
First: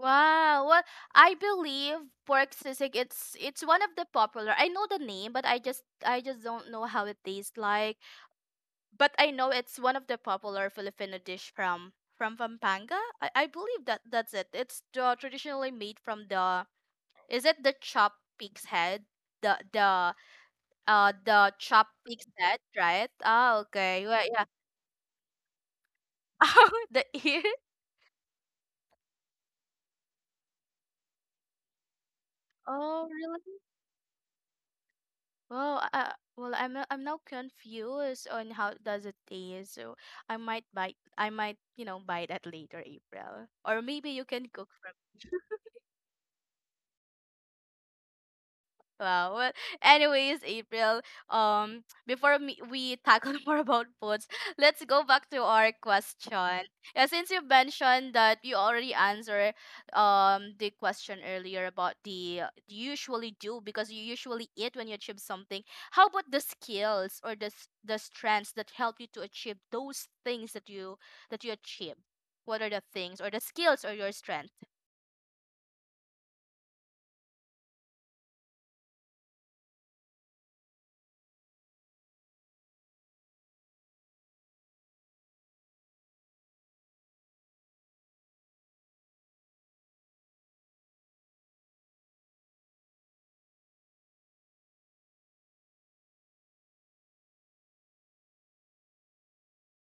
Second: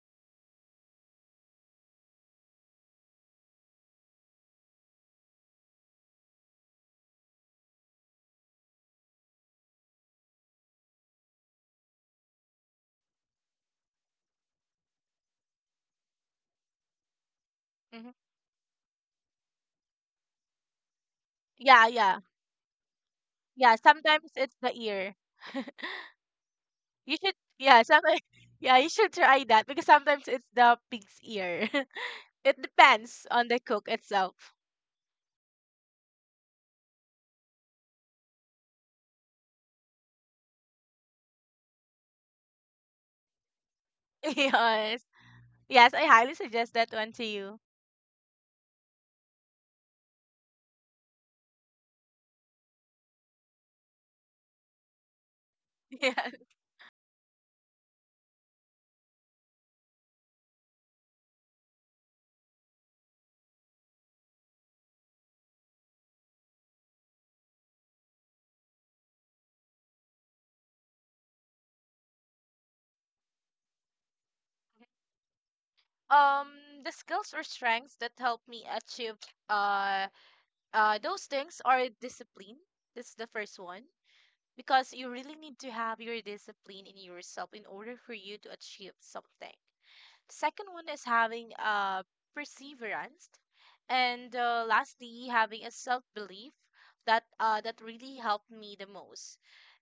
Wow. Well, I believe pork sisig, it's one of the popular. I know the name, but I just don't know how it tastes like. But I know it's one of the popular Filipino dish from Pampanga. I believe that that's it. It's the traditionally made from the is it the chopped
Hmm.
pig's head? The the the
Yeah,
chopped
yeah,
pig's head, right? Ah,
yeah.
okay. Well,
Sometimes
yeah.
it's the ear.
Oh, the
You should,
ear.
yeah, sometimes, yeah, you should try that, because sometimes it's the pig's ear. It
Oh,
depends
really?
on the cook itself.
Well, I'm no- I'm now confused on how does it taste. So I might buy that later, April, or maybe you can cook.
Yes, yes, I highly suggest that one to you.
Wow. Well, anyways, April, we tackle more about foods, let's go back to our
Yeah.
question. Yeah, since you mentioned that you already answered the question earlier about the you usually do because you usually eat when you achieve something. How about the skills or the strengths that help you to achieve those things that you achieve? What are the things or the skills or your strengths?
Um, the skills or strengths that help me achieve uh those things are discipline. That's the first one, because you really need to have your discipline in yourself in order for you to achieve something. Second one is having, perseverance, and, lastly, having a self belief that really helped me the most.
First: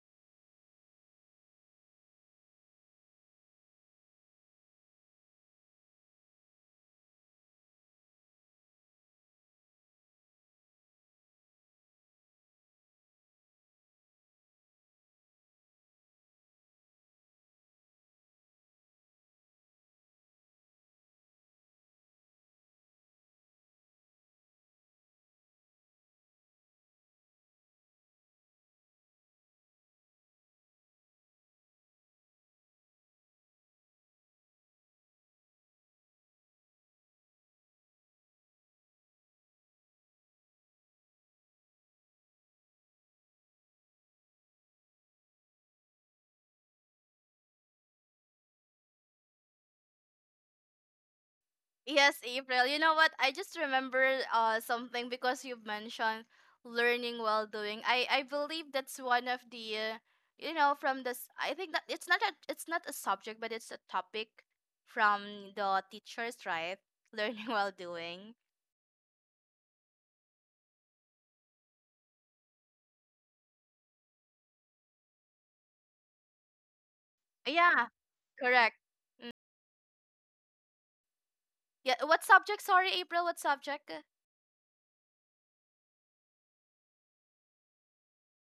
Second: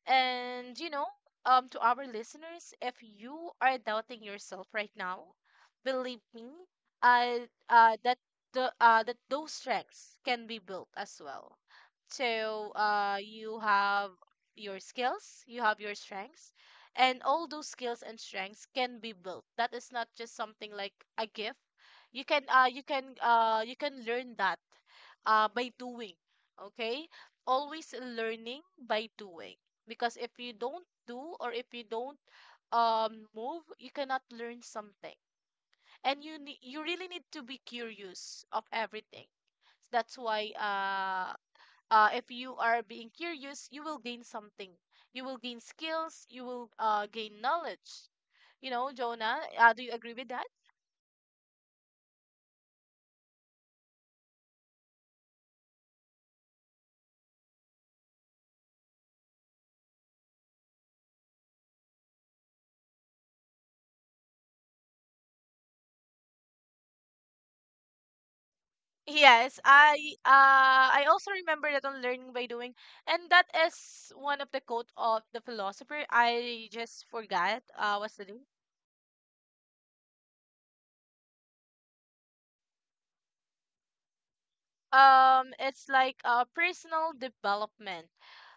And to our listeners, if you are doubting yourself right now, believe me, uh, uh, that that those strengths can be built as well. So, you have your skills, you have your strengths, and all those skills and strengths can be built. That is not just something like a gift. You can learn that by doing. Okay. Always learning by doing, because if you don't do, or if you don't move, you cannot learn something. And you really need to be curious of everything. That's why, if you are being curious, you will gain something. You will gain skills. You will, gain knowledge. You know, Jonah, do you agree with that?
Yes, April. You know what? I just remember something because you mentioned learning while doing. I believe that's one of the you know, from this I think that it's not a, it's not a subject, but it's a topic from the teachers, right? Learning while doing.
Yes, I also remember that on learning by doing, and that is one of the quote of the philosopher. I just forgot
Yeah,
what's the name.
correct. Yeah, what subject? Sorry, April, what subject?
It's like personal development.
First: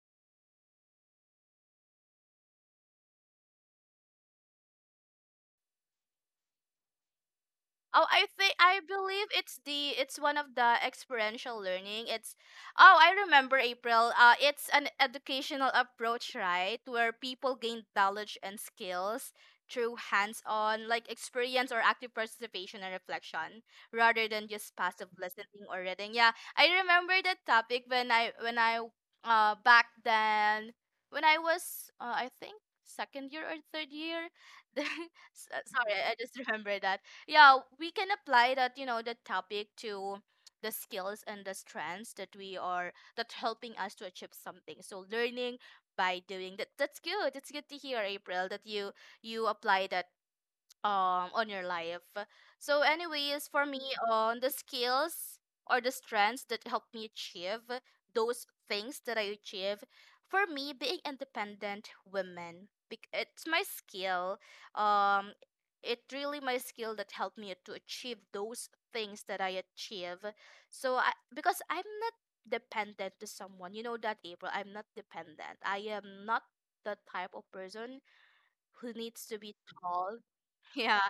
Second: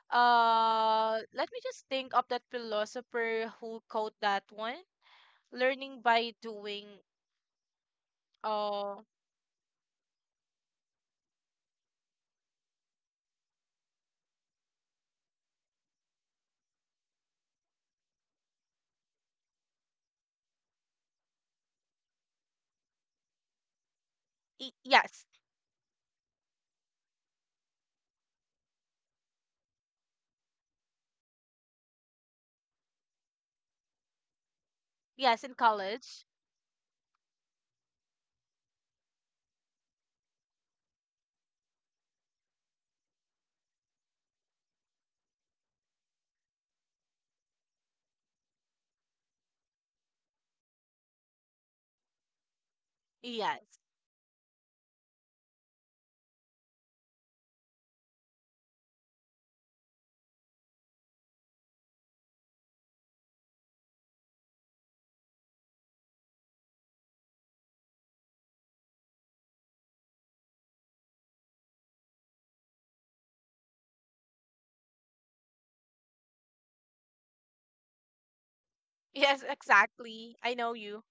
Let me just think of that philosopher who quote that one. Learning by doing.
Oh, I think I
Uh,
believe it's the, it's one of the experiential learning. It's, oh, I remember, April. It's an educational approach, right, where people gain knowledge and skills through hands-on, like experience or active participation and reflection, rather than just passive
Yes,
listening or reading. Yeah, I remember that topic when I back then, when I was I think second year or third year.
yes, in
Sorry, I
college.
just remember that. Yeah, we can apply that, you know, the topic to the skills and the strengths that we are that helping us to achieve something. So learning by doing, that's good. It's good to hear, April, that you apply that on your life. So anyways, for
Yes.
me, on the skills or the strengths that helped me achieve those things that I achieve, for me being independent women, it's my skill. Um it really my skill that helped me to achieve those things that I achieve. So I because I'm not dependent to someone. You know that, April, I'm not dependent. I am not the type of person who needs to
Yes,
be tall.
exactly, I know
Yeah.
you.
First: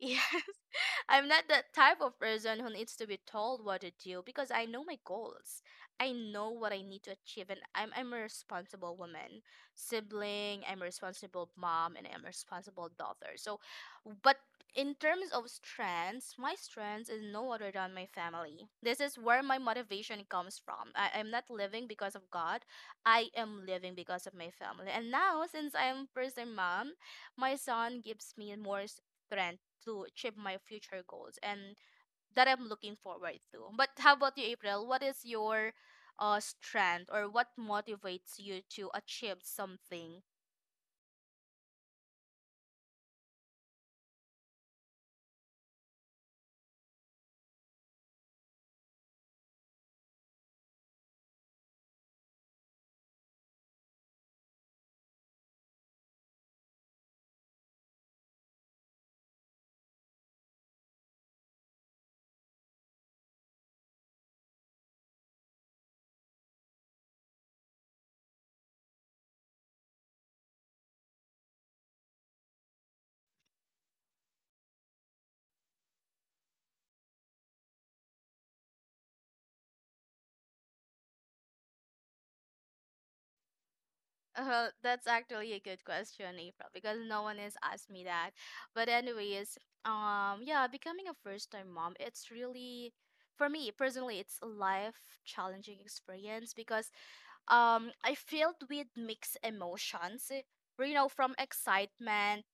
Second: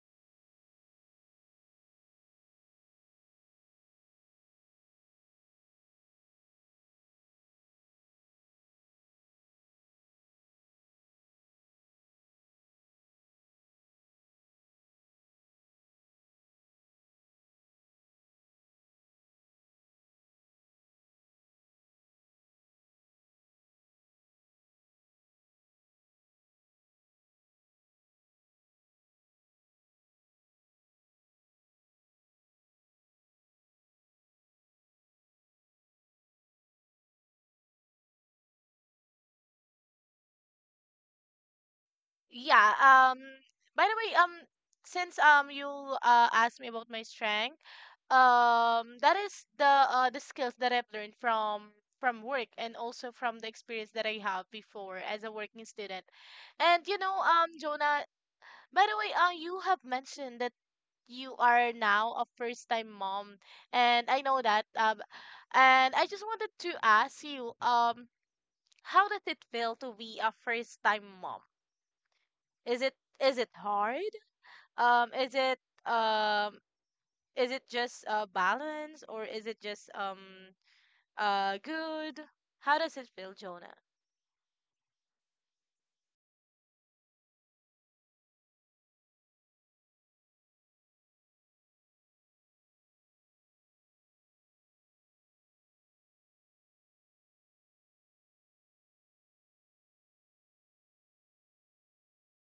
Yes. I'm not that type of person who needs to be told what to do because I know my goals. I know what I need to achieve, and I'm a responsible woman, sibling, I'm a responsible mom, and I'm a responsible daughter. So, but in terms of strengths, my strengths is no other than my family. This is where my motivation comes from. I'm not living because of God, I am living because of my family. And now, since I'm first time mom, my son gives me more strength to achieve my future goals and that I'm looking forward to. But how about you, April? What is your strength or what motivates you to achieve something?
Yeah. By the way, since you asked me about my strength, that is the the skills that I've learned from work, and also from the experience that I have before as a working student. And you know, Jonah, by the way, you have mentioned that you are now a first time mom, and I know that, and I just wanted to ask you, how does it feel to be a first time mom? Is it is it hard? Um is it um is it just balance, or is it just good? How does it feel, Jonah?
That's actually a good question, April, because no one has asked me that. But anyways, yeah, becoming a first-time mom, it's really, for me personally, it's a life-challenging experience because I filled with mixed emotions. You know,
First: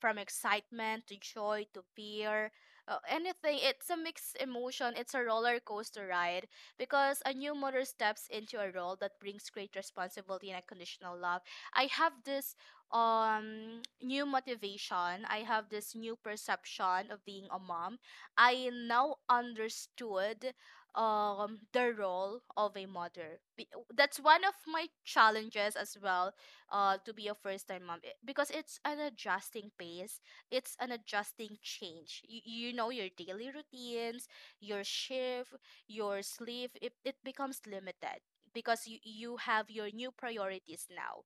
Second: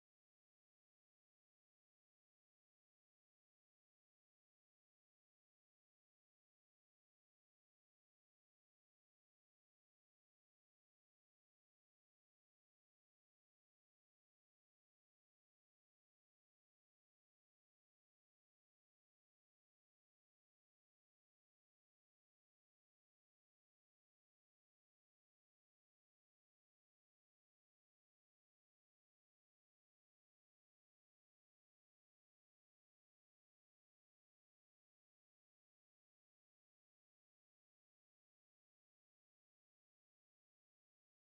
from excitement to joy to fear, anything, it's a mixed emotion, it's a roller coaster ride because a new mother steps into a role that brings great responsibility and unconditional love. I have this new motivation. I have this new perception of being a mom. I now understood the role of a mother. That's one of my challenges as well, to be a first time mom. Because it's an adjusting pace, it's an adjusting change. You know, your daily routines, your shift, your sleep, it becomes limited because you have your new priorities now.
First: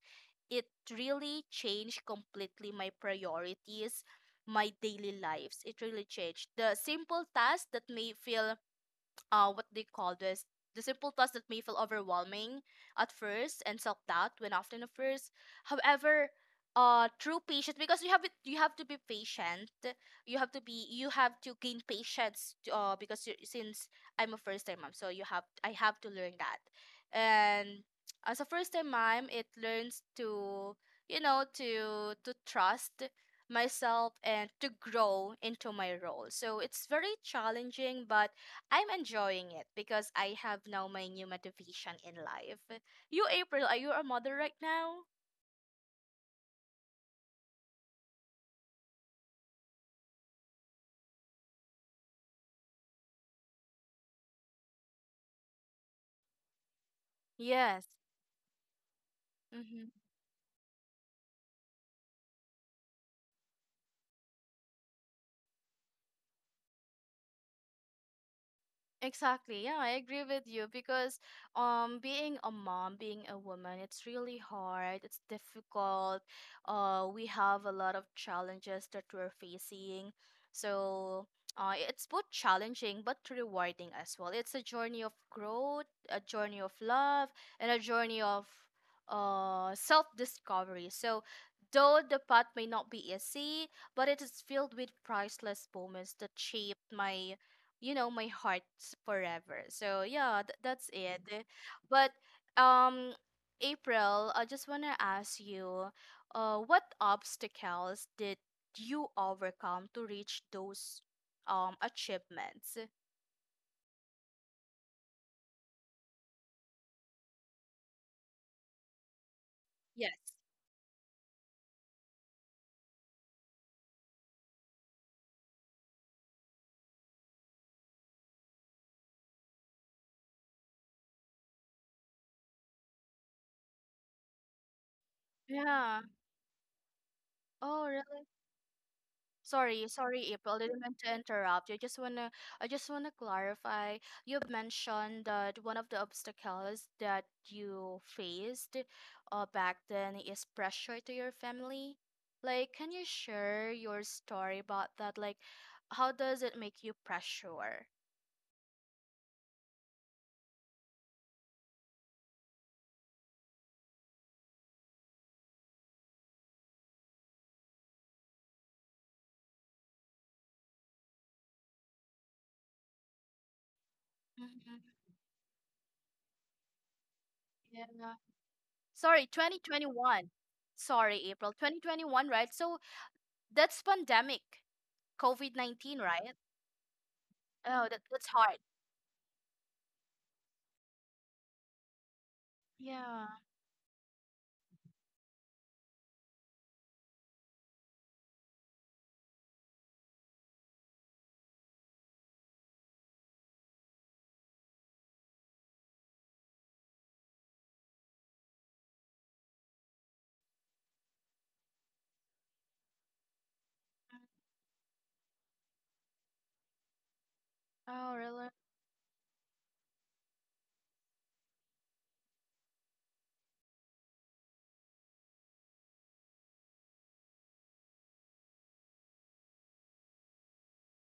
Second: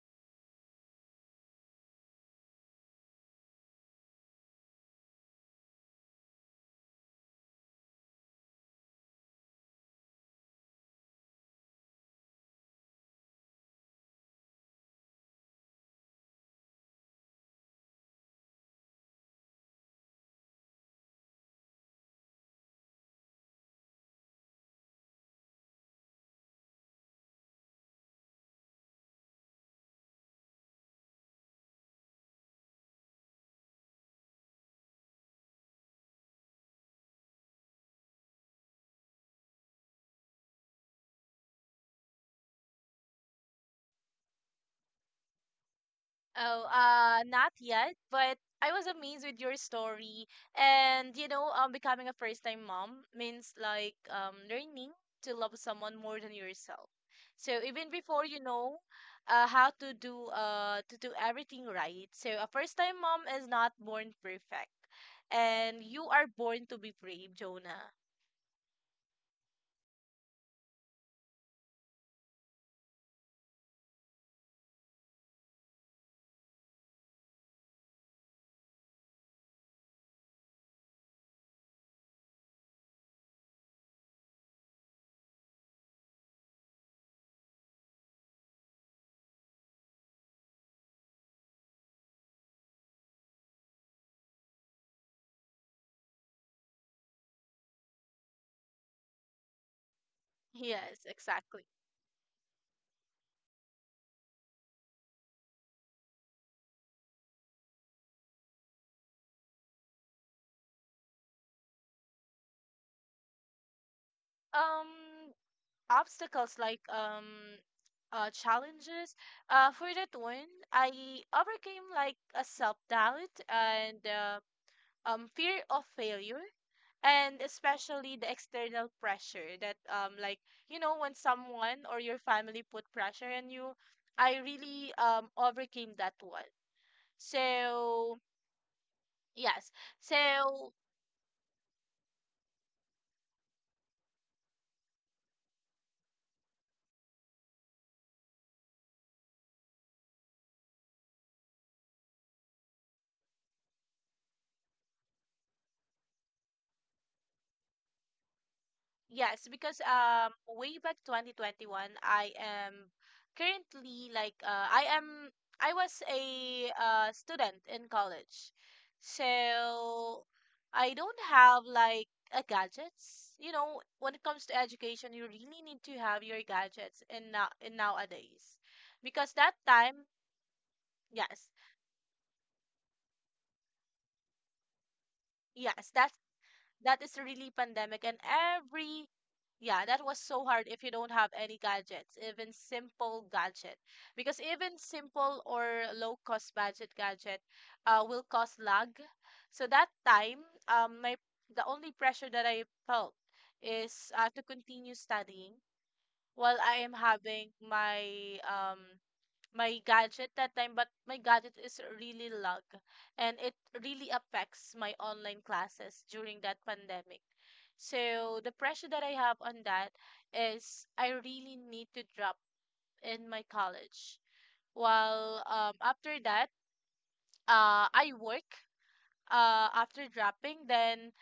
It really changed completely my priorities, my daily lives. It really changed the simple tasks that may feel, what they call this the simple tasks that may feel overwhelming at first, and self-doubt when often at first. However, true patience, because you have to be patient. You have to gain patience because since I'm a first time mom, so you have I have to learn that. And as a first time mom, it learns to, you know, to trust myself and to grow into my role. So it's very challenging, but I'm enjoying it because I have now my new motivation in life. You, April, are you a mother right now?
Oh, not yet, but I was amazed with your story. And becoming a first-time mom means like learning to love someone more than yourself. So
Yes.
even before how
Hmm.
to do everything right. So a first-time mom is not born perfect. And you are born to be brave, Jonah.
Exactly. Yeah, I agree with you because being a mom, being a woman, it's really hard. It's difficult. Uh, we have a lot of challenges that we're facing. So it's both challenging but rewarding as well. It's a journey of growth, a journey of love, and a journey of self-discovery. So though the path may not be easy, but it is filled with priceless moments that shaped my, you know, my heart's forever. So yeah, that's
Yes,
it.
exactly.
But um, April, I just want to ask you, uh, what obstacles did you overcome to reach those achievements?
Um, Obstacles like challenges. For that
Yes.
one, I overcame like a self doubt and, fear of failure, and especially the external pressure that like when someone or your family put pressure on you, I really overcame
Yeah.
that one.
Oh,
So
really?
yes,
Sorry, sorry, April.
so
Didn't mean to interrupt. I just wanna clarify. You've mentioned that one of the obstacles that you faced, back then is pressure to your family. Like, can you share your story about that? Like, how does it make you pressure?
yes, because way back 2021, I am currently like, I was a, student in college. So I don't have like a gadgets. You know, when it comes to
Mhm.
education, you really need to have your gadgets in
Yeah.
nowadays.
Sorry,
Because that time,
2021. Sorry,
yes,
April. 2021, right? So that's pandemic,
yes,
COVID-19,
that
right?
That is really
Oh, that,
pandemic and
that's hard.
every... yeah, that was so hard if you don't have any gadgets, even simple
Yeah.
gadget. Because even simple or low cost budget gadget will cause lag. So that time, my the only pressure that I felt is, to continue studying while I am having my gadget that time. But my gadget is really lag, and it really affects my online classes during that pandemic.
Oh,
So the
really?
pressure that I have on that is I really need to drop in my college. While after that, I work, after dropping, then,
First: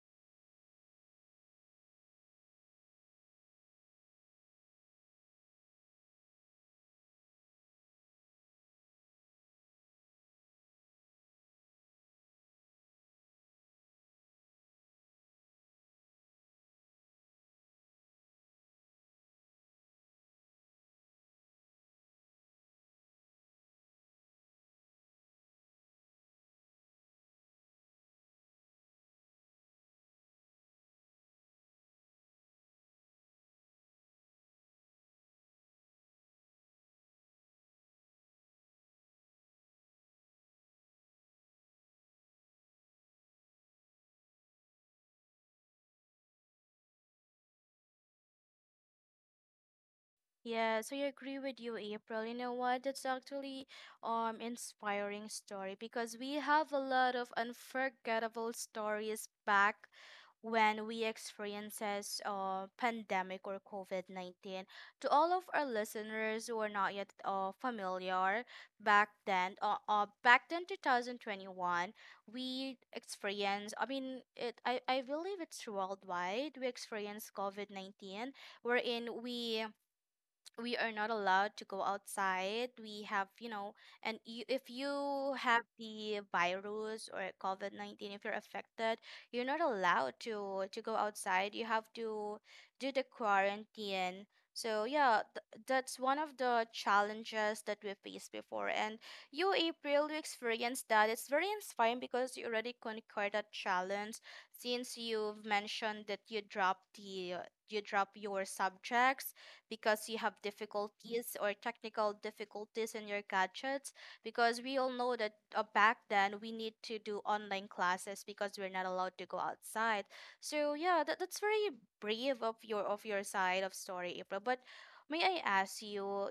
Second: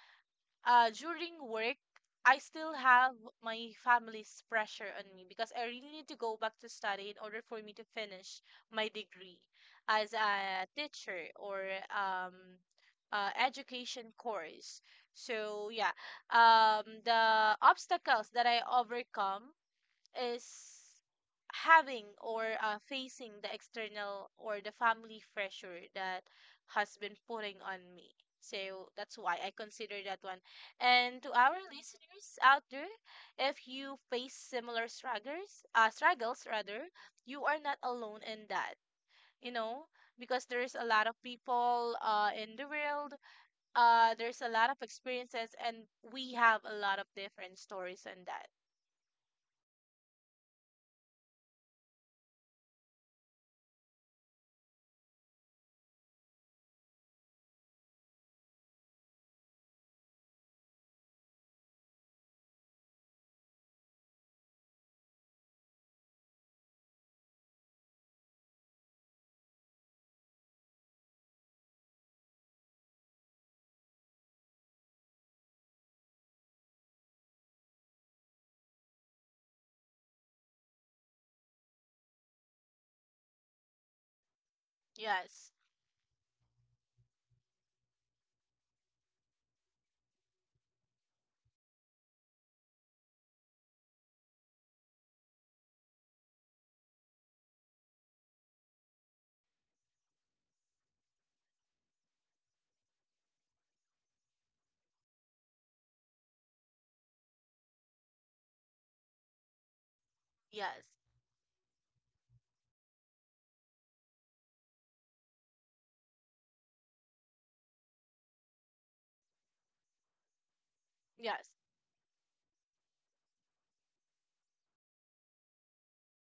during work, I still have my family's pressure on me, because I really need to go back to study in order for me to finish my degree as a teacher, or education course. So yeah, the obstacles that I overcome is having, or facing the external or the family pressure that has been putting on me. So that's why I consider that one. And to our listeners out there, if you face similar struggles, struggles rather, you are not alone in that. You know, because there's a lot of people in the world, there's a lot of experiences, and we have a lot of different stories on that.
Yeah, so I agree with you, April. You know what? That's actually inspiring story because we have a lot of unforgettable stories back when we experiences pandemic or COVID-19. To all of our listeners who are not yet familiar back then 2021, we experienced, I mean, it, I believe it's worldwide. We experienced COVID-19 wherein we are not allowed to go outside. We have, you know, and you, if you
Yes,
have the virus or COVID-19, if you're affected, you're not allowed to go outside. You have to do the quarantine. So yeah, that's one of the challenges that we faced before. And you, April, you experienced that. It's very inspiring because you already conquered that challenge, since you've mentioned that you drop your subjects because you have
yes.
difficulties or technical difficulties in your gadgets, because we all know that back then we need to do online classes because we're not allowed to go outside. So yeah, that's
Yes.
very brave of your side of story, April. But may I ask you,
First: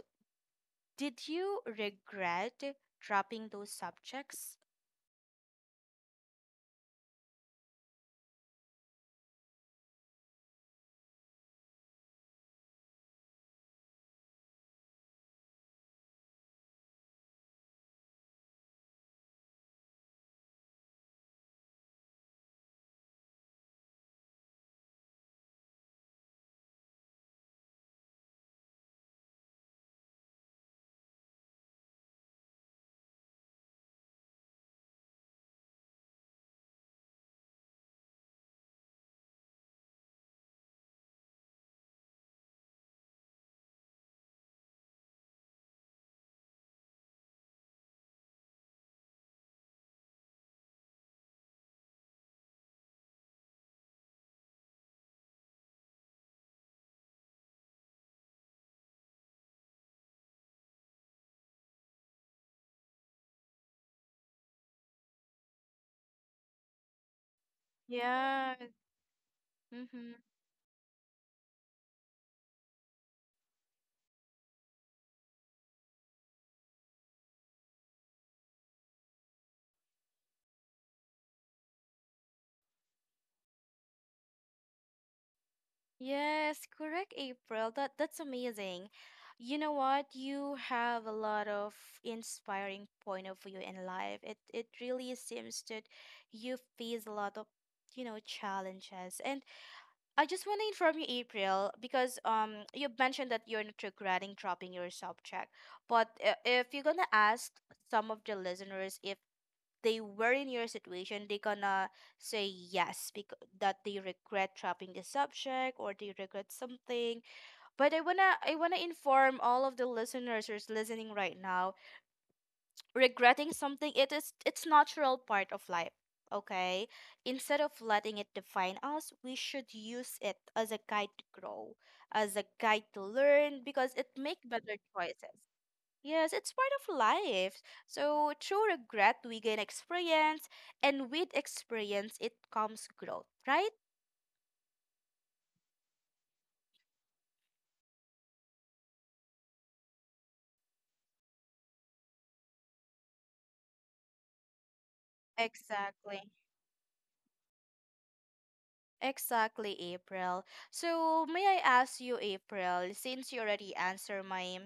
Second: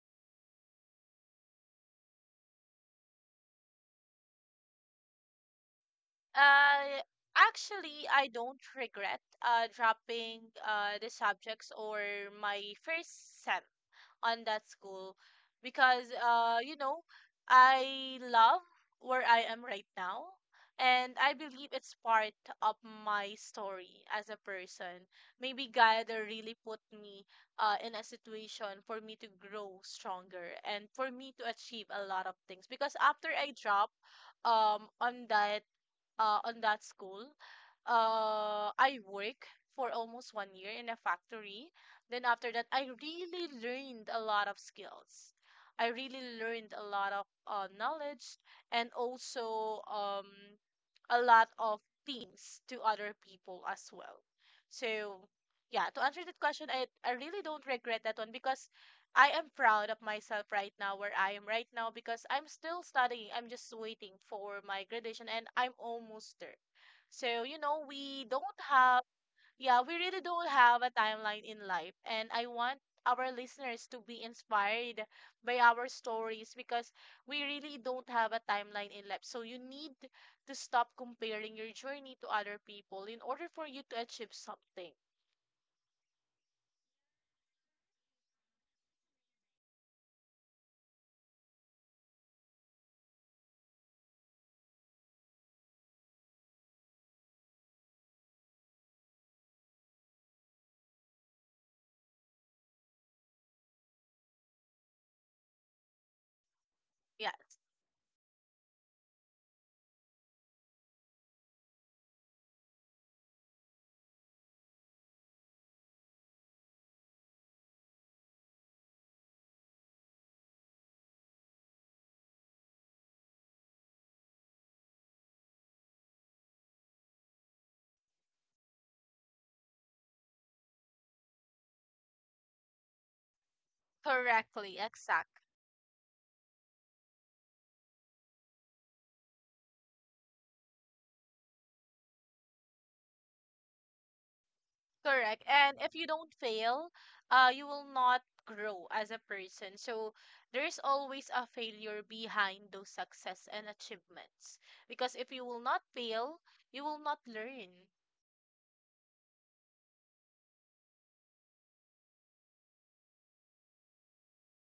did you regret dropping those subjects?
Uh, Actually, I don't regret dropping the subjects or my first sem on that school, because, I love where I am right now. And I believe it's part of my story as a person. Maybe God really put me in a situation for me to grow stronger and for me to achieve a lot of things. Because after I drop um on that on that school. I work for almost one year in a factory. Then after that, I really learned a lot of skills. I really learned a lot of knowledge, and also a lot of things to other people as well. So, yeah, to answer that question, I really don't regret that one, because I am proud of myself right now, where I am right now, because I'm still studying. I'm just waiting for my graduation and I'm almost there. So, you know, we
Yeah.
don't have, yeah, we
Mm-hmm.
really don't have a timeline in life. And I want our listeners to be inspired by our stories, because we really don't have a timeline in life. So you need to stop comparing your journey to other people in order for you to achieve something.
Yes, correct, April. That, that's amazing. You know what? You have a lot of inspiring point of view in life. It really seems that you face a lot of, you know, challenges. And I just want to inform you, April, because you mentioned that you're not regretting dropping your subject. But if you're gonna
Yeah,
ask some of the listeners if they were in your situation, they gonna say yes because that they regret dropping the subject or they regret something. But I wanna inform all of the listeners who's listening right now, regretting something, it's natural part of life. Okay, instead of letting it define us, we should use it as a guide to grow, as a guide to learn, because it make better
correctly,
choices.
exact.
Yes, it's part of life. So through regret, we gain experience, and with experience, it comes growth, right?
Correct. And if you don't fail, you will not grow as a person. So there's always a failure behind those success and achievements. Because if you will not
Exactly.
fail, you will not learn.
Exactly, April. So, may I ask you, April, since you already answered my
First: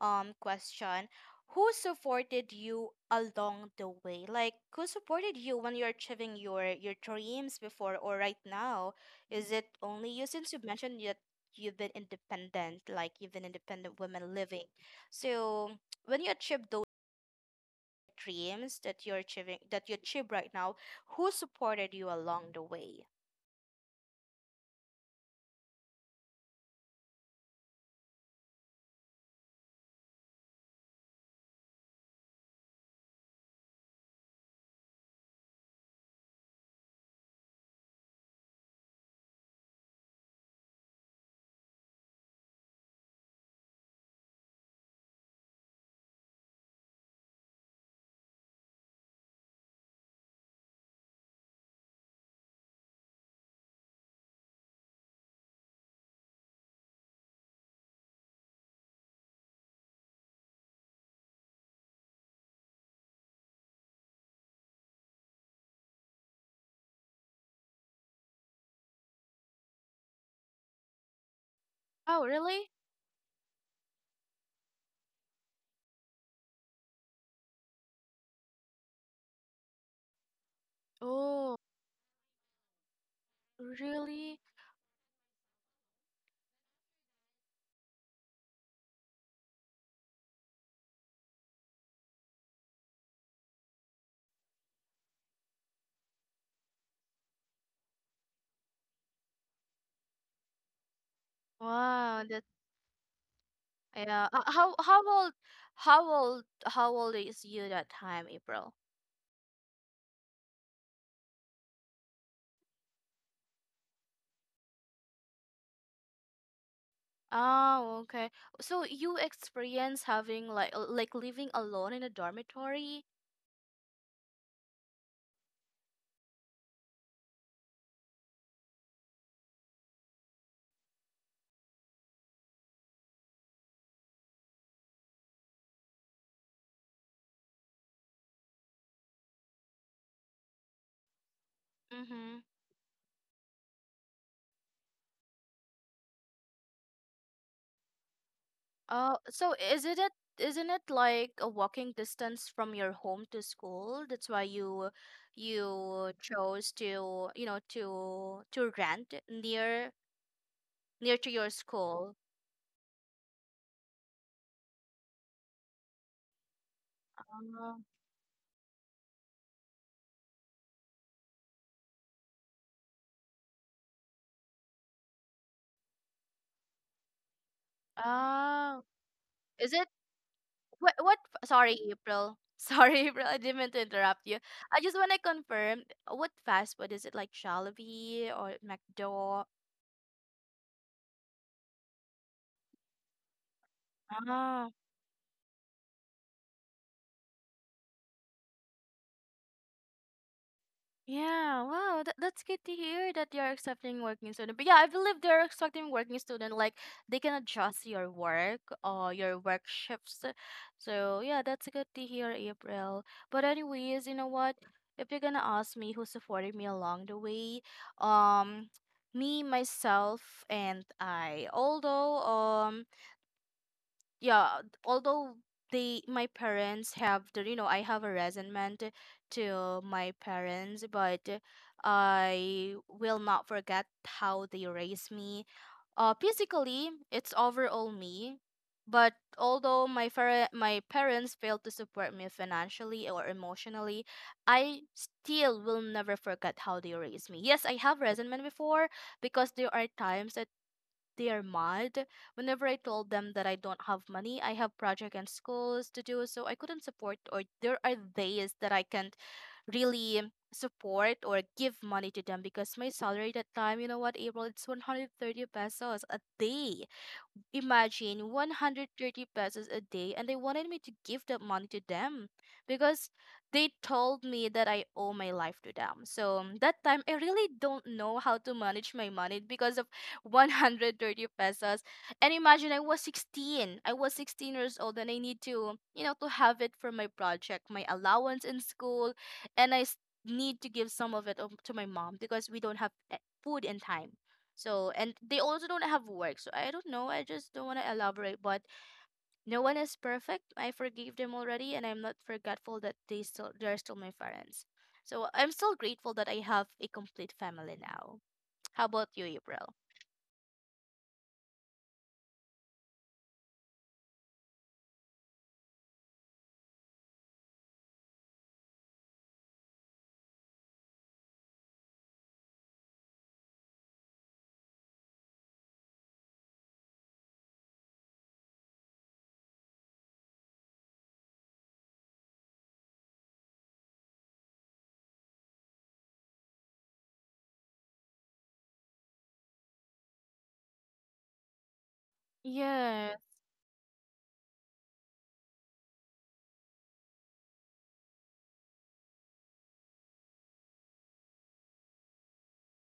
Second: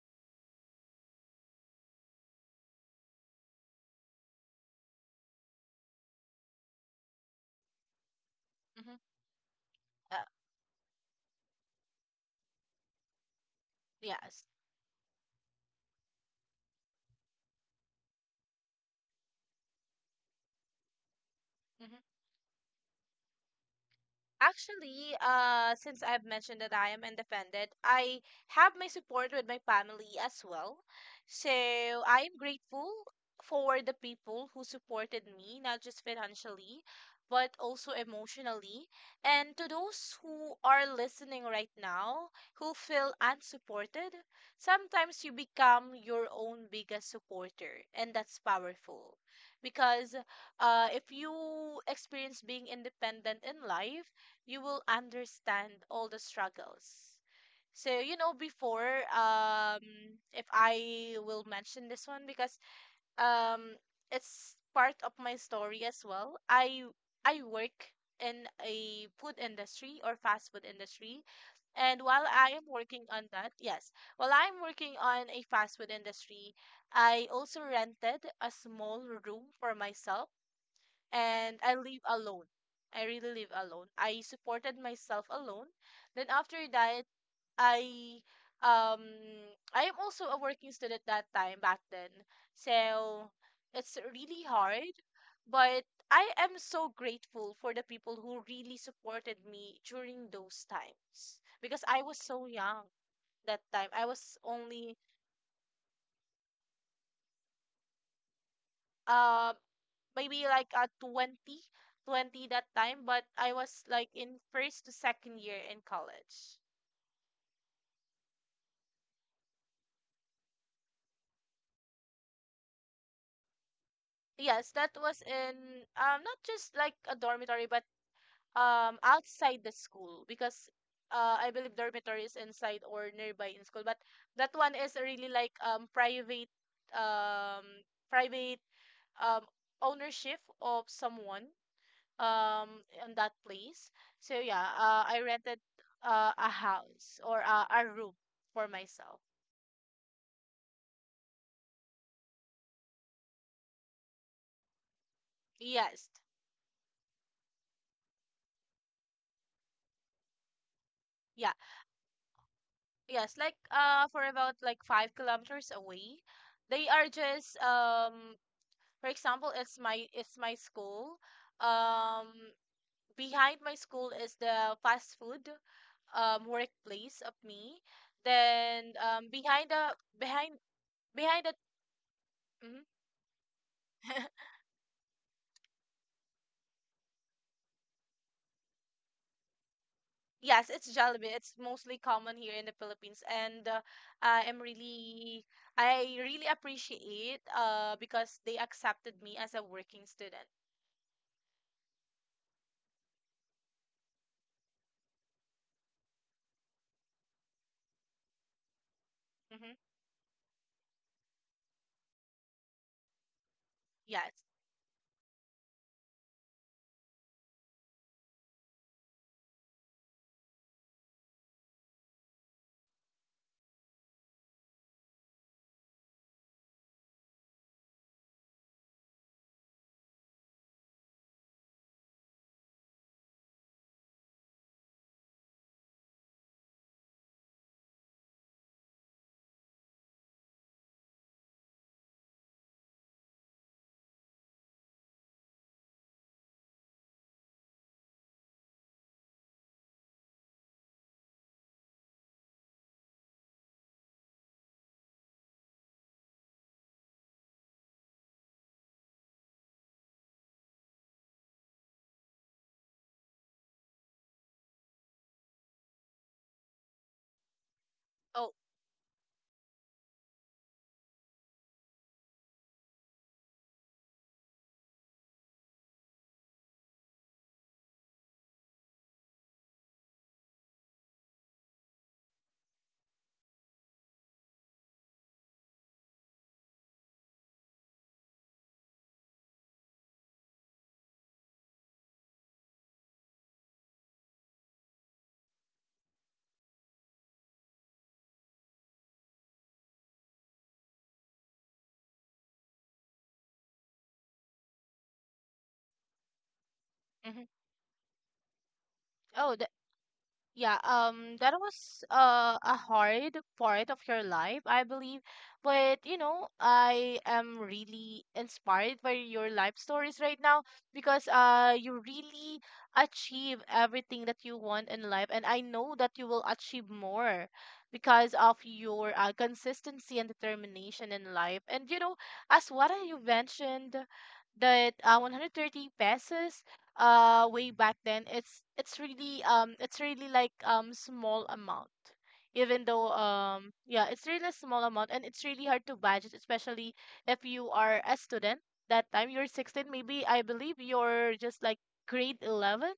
question, who supported you along the way? Like, who supported you when you're achieving your dreams before or right now?
Mm-hmm.
Is it only
Uh,
you, since you mentioned that you've been independent, like you've been independent women
yes.
living. So, when you achieve those dreams that you're achieving that you achieve right now, who supported
Mm-hmm.
you along the way?
Actually, since I've mentioned that I am independent, I have my support with my family as well. So I am grateful for the people who supported me, not just financially, but also emotionally. And to those who are listening right now who feel unsupported, sometimes you become your own biggest supporter, and that's powerful. Because if you experience being independent in life, you will understand all the struggles. So, you know, before, if I will mention this one because um, it's part of my story as well. I work in a food industry or fast food industry. And while
Oh,
I am
really?
working on that, yes, while I'm working on a fast food industry, I also rented a small room for myself and I live alone. I really live alone. I
Really?
supported myself alone. Then after that, I um I am also a working student that time back then. So it's really hard, but I am so grateful for the people who really supported me during those times because I was
Wow, that,
so young that time. I
yeah.
was
How
only
how old how old how old is you that time, April?
um maybe like 20, 20 that time, but I was like in first to second year in college.
Oh, okay. So you experience having like living alone in a dormitory?
Yes, that was in not just like a dormitory, but outside the school because I believe dormitory is inside or nearby in school, but that one is really like um private um ownership of someone
Mm-hmm.
um in that place. So yeah, I rented a house or a room for
Oh,
myself.
so is it it isn't it like a walking distance from your home to school? That's why
Yes.
you chose to, you know, to rent near, near to
Yeah.
your school.
Yes, like for about like 5 kilometers away. They are just
Oh.
for example, it's my school. Um Behind my school is the fast food workplace of me.
Oh.
Then
Is it,
behind behind the
Sorry, April.
mm-hmm.
Sorry, April, I didn't mean to interrupt you. I just want to confirm what fast food is it, like Jollibee or McDo?
Yes, it's jalebi. It's mostly common here in the Philippines, and I am
Ah.
really, I really appreciate because they accepted me as a working student.
Yeah, wow, that's good to hear that you're accepting working student. But yeah, I believe they're accepting working student. Like, they can adjust your work or your work
Mm-hmm.
shifts. So yeah, that's good to hear, April. But anyways, you know
Yes.
what? If you're gonna ask me who supported me along the way, um, me myself and I. Although yeah although they my parents have the you know I have a resentment to my parents, but I will not forget how they raised me. Physically, it's overall me. But although my parents failed to support me financially or emotionally, I still will never forget how they raised me. Yes, I have resentment before, because there are times that they are mad whenever I told them that I don't have money. I have project and schools to do, so I couldn't support. Or there are days that I can't really support or give money to them because my salary that time, you know what, April, it's 130 pesos a day. Imagine
Oh,
130 pesos a day, and they wanted me to give that money to them because they told me that I owe my life to them. So that time I really don't know how to manage my money because of 130 pesos. And imagine I was 16. I was 16 years old and I need to, you know, to have it for my project, my allowance in school, and need to give some of it to my mom because we don't have food in time. So, and they also don't have work. So, I don't know. I just don't want to elaborate, but no one is perfect. I forgave them already, and I'm not forgetful that they're still my parents. So, I'm still grateful that I have a complete
mm-hmm.
family now. How about you,
Oh,
April?
yeah, that was a hard part of your life, I believe. But you know, I am really inspired by your life stories right now because you really achieve everything that you want in life, and I know that you will achieve more because of your consistency and determination in life. And you know, as what you mentioned, that 130 pesos way back then, it's really it's really like small amount. Even though,
Yeah.
yeah, it's really a small amount, and it's really hard to budget, especially if you are a student that time. You're 16 maybe, I believe. You're just like grade 11,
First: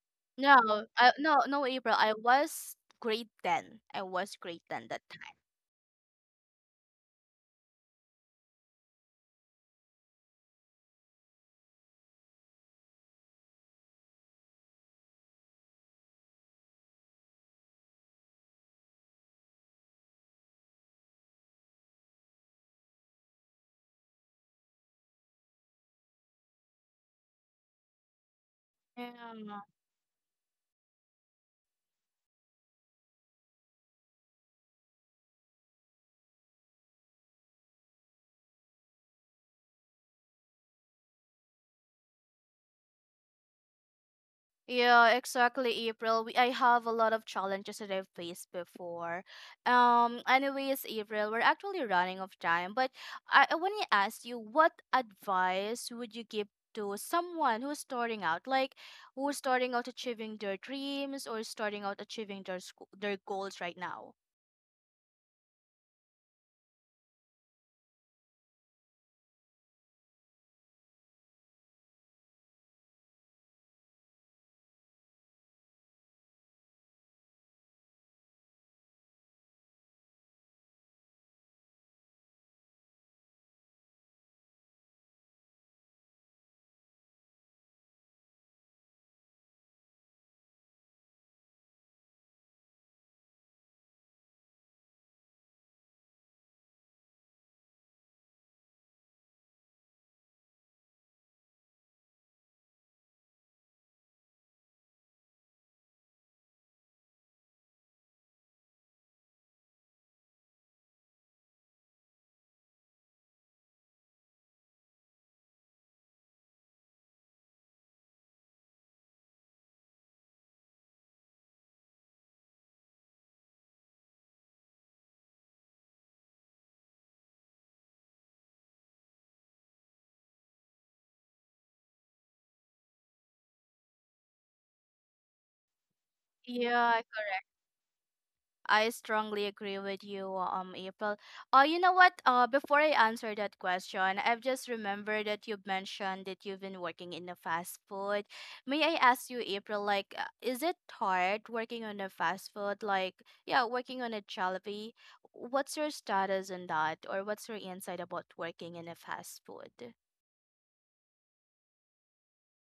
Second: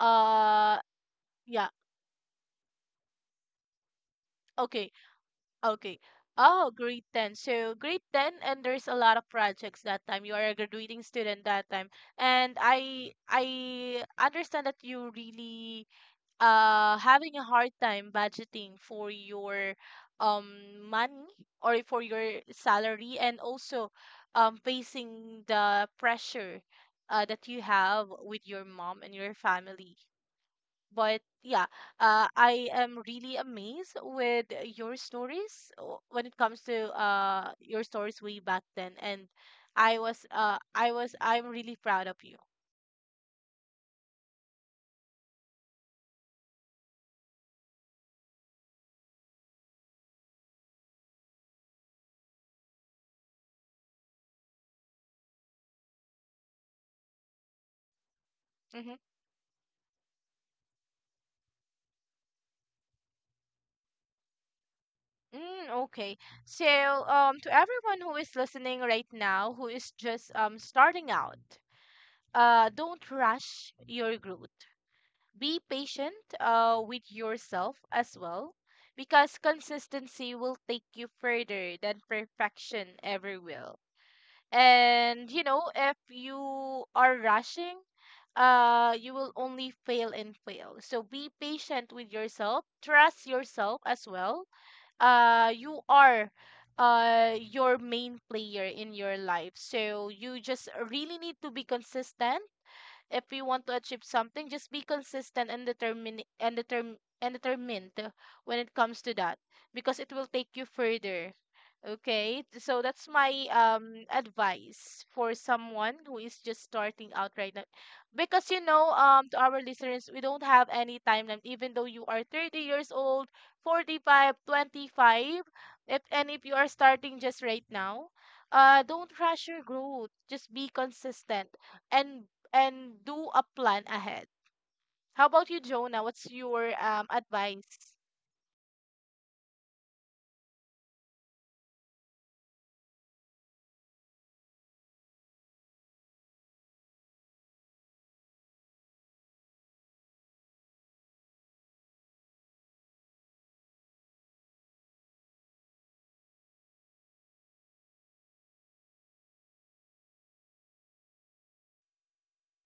uh
No, no,
yeah.
April. I was grade 10. I was grade 10
Okay,
that
okay. Oh, grade 10. So grade 10, and there's a lot of projects that time. You are a graduating student that time, and I understand that you really having a hard time budgeting for your um money or for your salary, and also facing the pressure that you have with your mom
time.
and your
Yeah.
family. But yeah, I am really amazed with your stories, when it comes to your stories way back then. And I'm really proud of you.
Yeah, exactly, April. I have a lot of challenges that I've faced before. Anyways, April, we're actually running of time, but I want to ask you, what advice would you give to someone who's starting out, like
Mm-hmm.
who's starting out achieving their dreams or starting out achieving their school, their goals right now?
Mm, okay. So, to everyone who is listening right now, who is just starting out, don't rush your growth. Be patient, with yourself as well, because consistency will take you further than perfection ever will. And you know, if you are rushing, you will only fail and fail. So be patient with yourself. Trust yourself as well. You are your main player in your life, so you just really need to be consistent. If you want to achieve something, just be consistent and determined when it comes to that, because it will take you further. Okay, so that's my advice for someone who is just starting out right now. Because you know, to our listeners, we don't have any timeline, even though you are 30 years old, 45, 25, if you are starting just right now, don't rush your growth. Just be consistent, and and do a plan ahead. How about you, Jonah? What's your
Yeah,
advice?
I strongly agree with you, April. You know what? Before I answer that question, I've just remembered that you've mentioned that you've been working in a fast food. May I ask you, April, like, is it hard working on a fast food? Like, yeah, working on a Jollibee. What's your status on that, or what's your insight about working in a fast food?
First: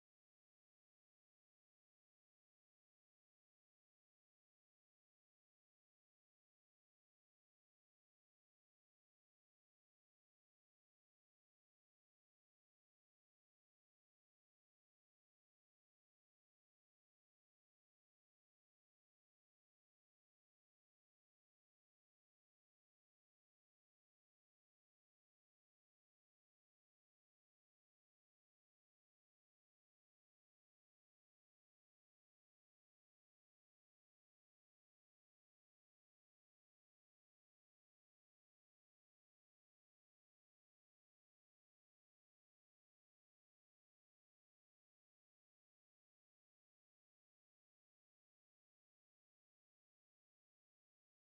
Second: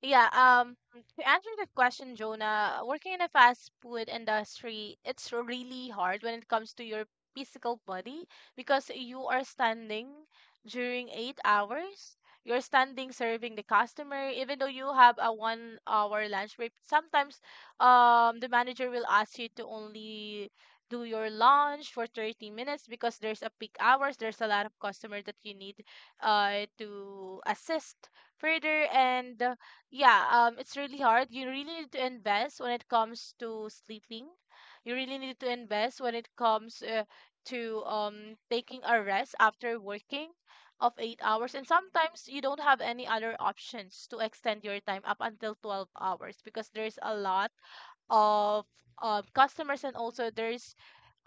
Yeah, to answer that question, Jonah, working in a fast food industry, it's really hard when it comes to your physical body because you are standing during 8 hours. You're standing serving the customer, even though you have a 1 hour lunch break. Sometimes, the manager will ask you to only do your lunch for 30 minutes because there's a peak hours, there's a lot of customer that you need to assist further. And yeah, it's really hard. You really need to invest when it comes to sleeping. You really need to invest when it comes to taking a rest after working of 8 hours. And sometimes you don't have any other options to extend your time up until 12 hours because there's a lot of customers, and also there's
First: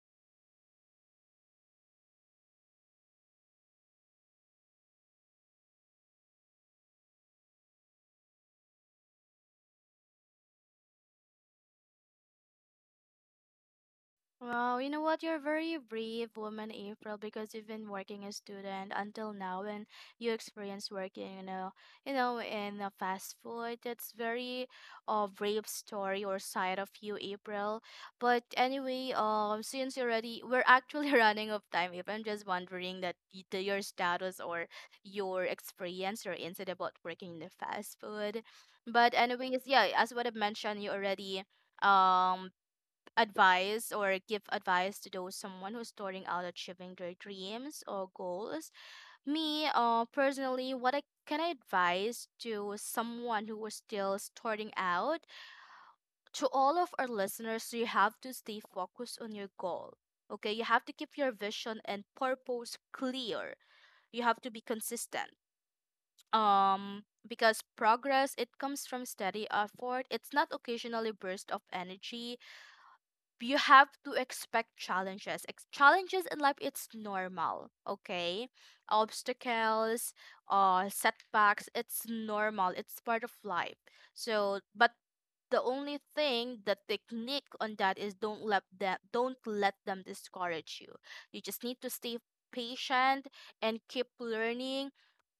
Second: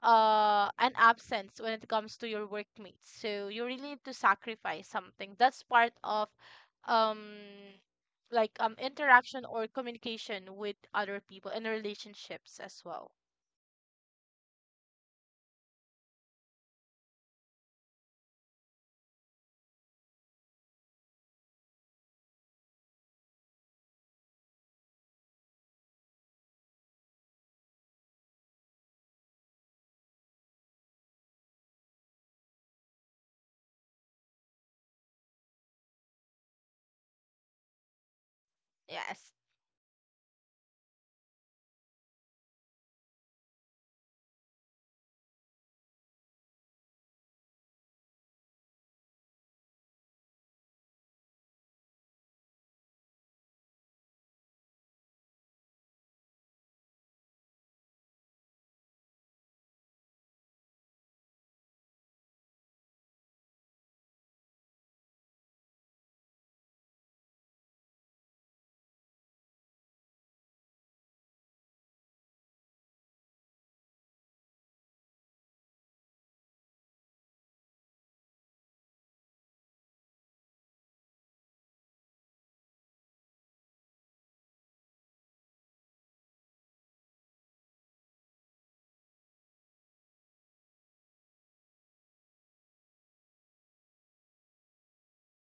an absence when it comes to your workmates. So you really need to sacrifice something. That's part of um interaction or communication with other people in relationships as well.
Wow, you know what? You're a very brave woman, April, because you've been working as student until now, and you experience working, you know, in a fast food. That's very brave story or side of you, April. But anyway, since you're already we're actually running of time, April. I'm just wondering that the, your status or your experience or insight about working in the fast food. But
Yes.
anyways, yeah, as what I mentioned, you already um advice or give advice to those someone who's starting out achieving their dreams or goals. Me, personally, what I can I advise to someone who is still starting out? To all of our listeners, you have to stay focused on your goal. Okay, you have to keep your vision and purpose clear. You have to be consistent. Because progress it comes from steady effort. It's not occasionally burst of energy. You have to expect challenges. Challenges in life, it's normal, okay? Obstacles, setbacks, it's normal. It's part of life. So, but the only thing, the technique on that is don't let them discourage you. You just need to stay patient and keep learning.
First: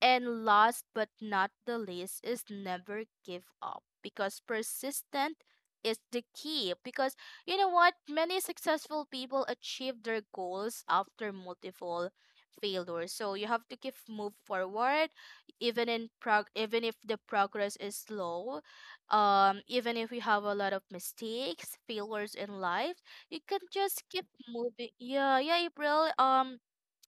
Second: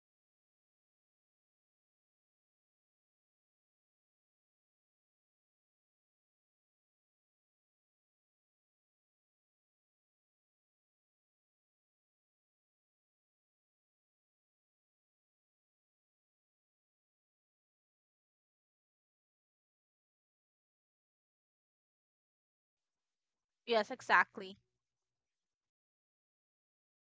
And last but not the least is never give up, because persistent is the key. Because you know what? Many successful people achieve their goals after multiple failures. So you have to keep move forward, even in prog even if the progress is slow, even if you have a lot of mistakes, failures in life, you can
Yes,
just keep
exactly.
moving. Yeah, yeah, April.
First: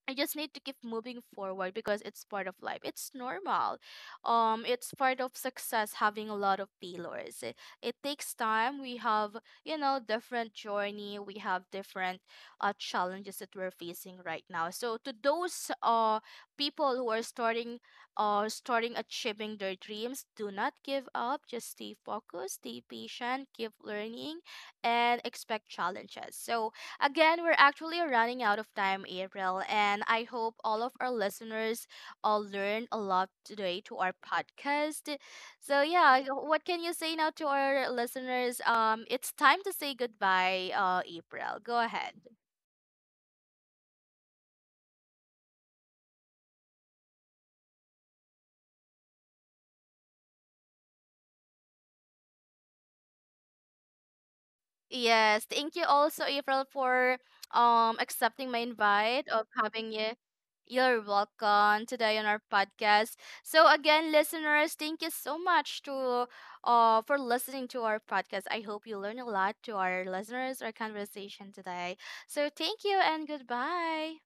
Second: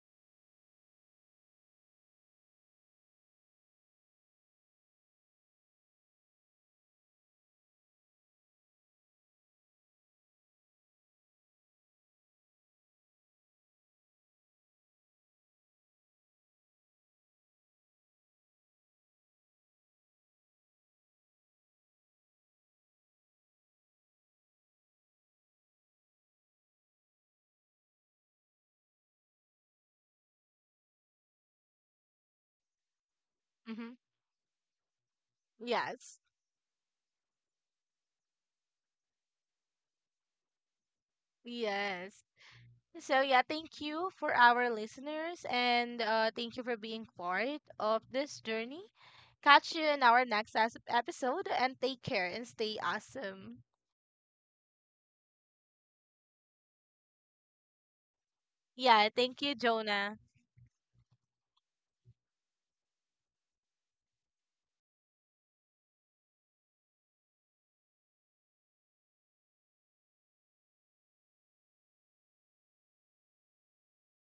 I just need to keep moving forward because it's part of life. It's normal. It's part of success having a lot of failures. It takes time. We have, you know, different journey. We have different challenges that we're facing right now. So to those people who are starting achieving their dreams, do not give up. Just stay focused, stay patient, keep learning, and expect challenges. So again, we're actually running out of time, April, and I hope all of our listeners all learned a lot today
Mm-hmm.
to our podcast. So
Yes.
yeah, what can you say now to our listeners? It's time to say goodbye, April. Go ahead.
Yes, so yeah, thank you for our listeners, and thank you for being part of this journey. Catch you in our next episode, and take care and stay awesome.
Yes, thank you also, April, for accepting my
Yeah,
invite
thank
of
you,
having you.
Jonah.
You're welcome today on our podcast. So again, listeners, thank you so much to for listening to our podcast. I hope you learn a lot to our listeners, our conversation today. So thank you and goodbye.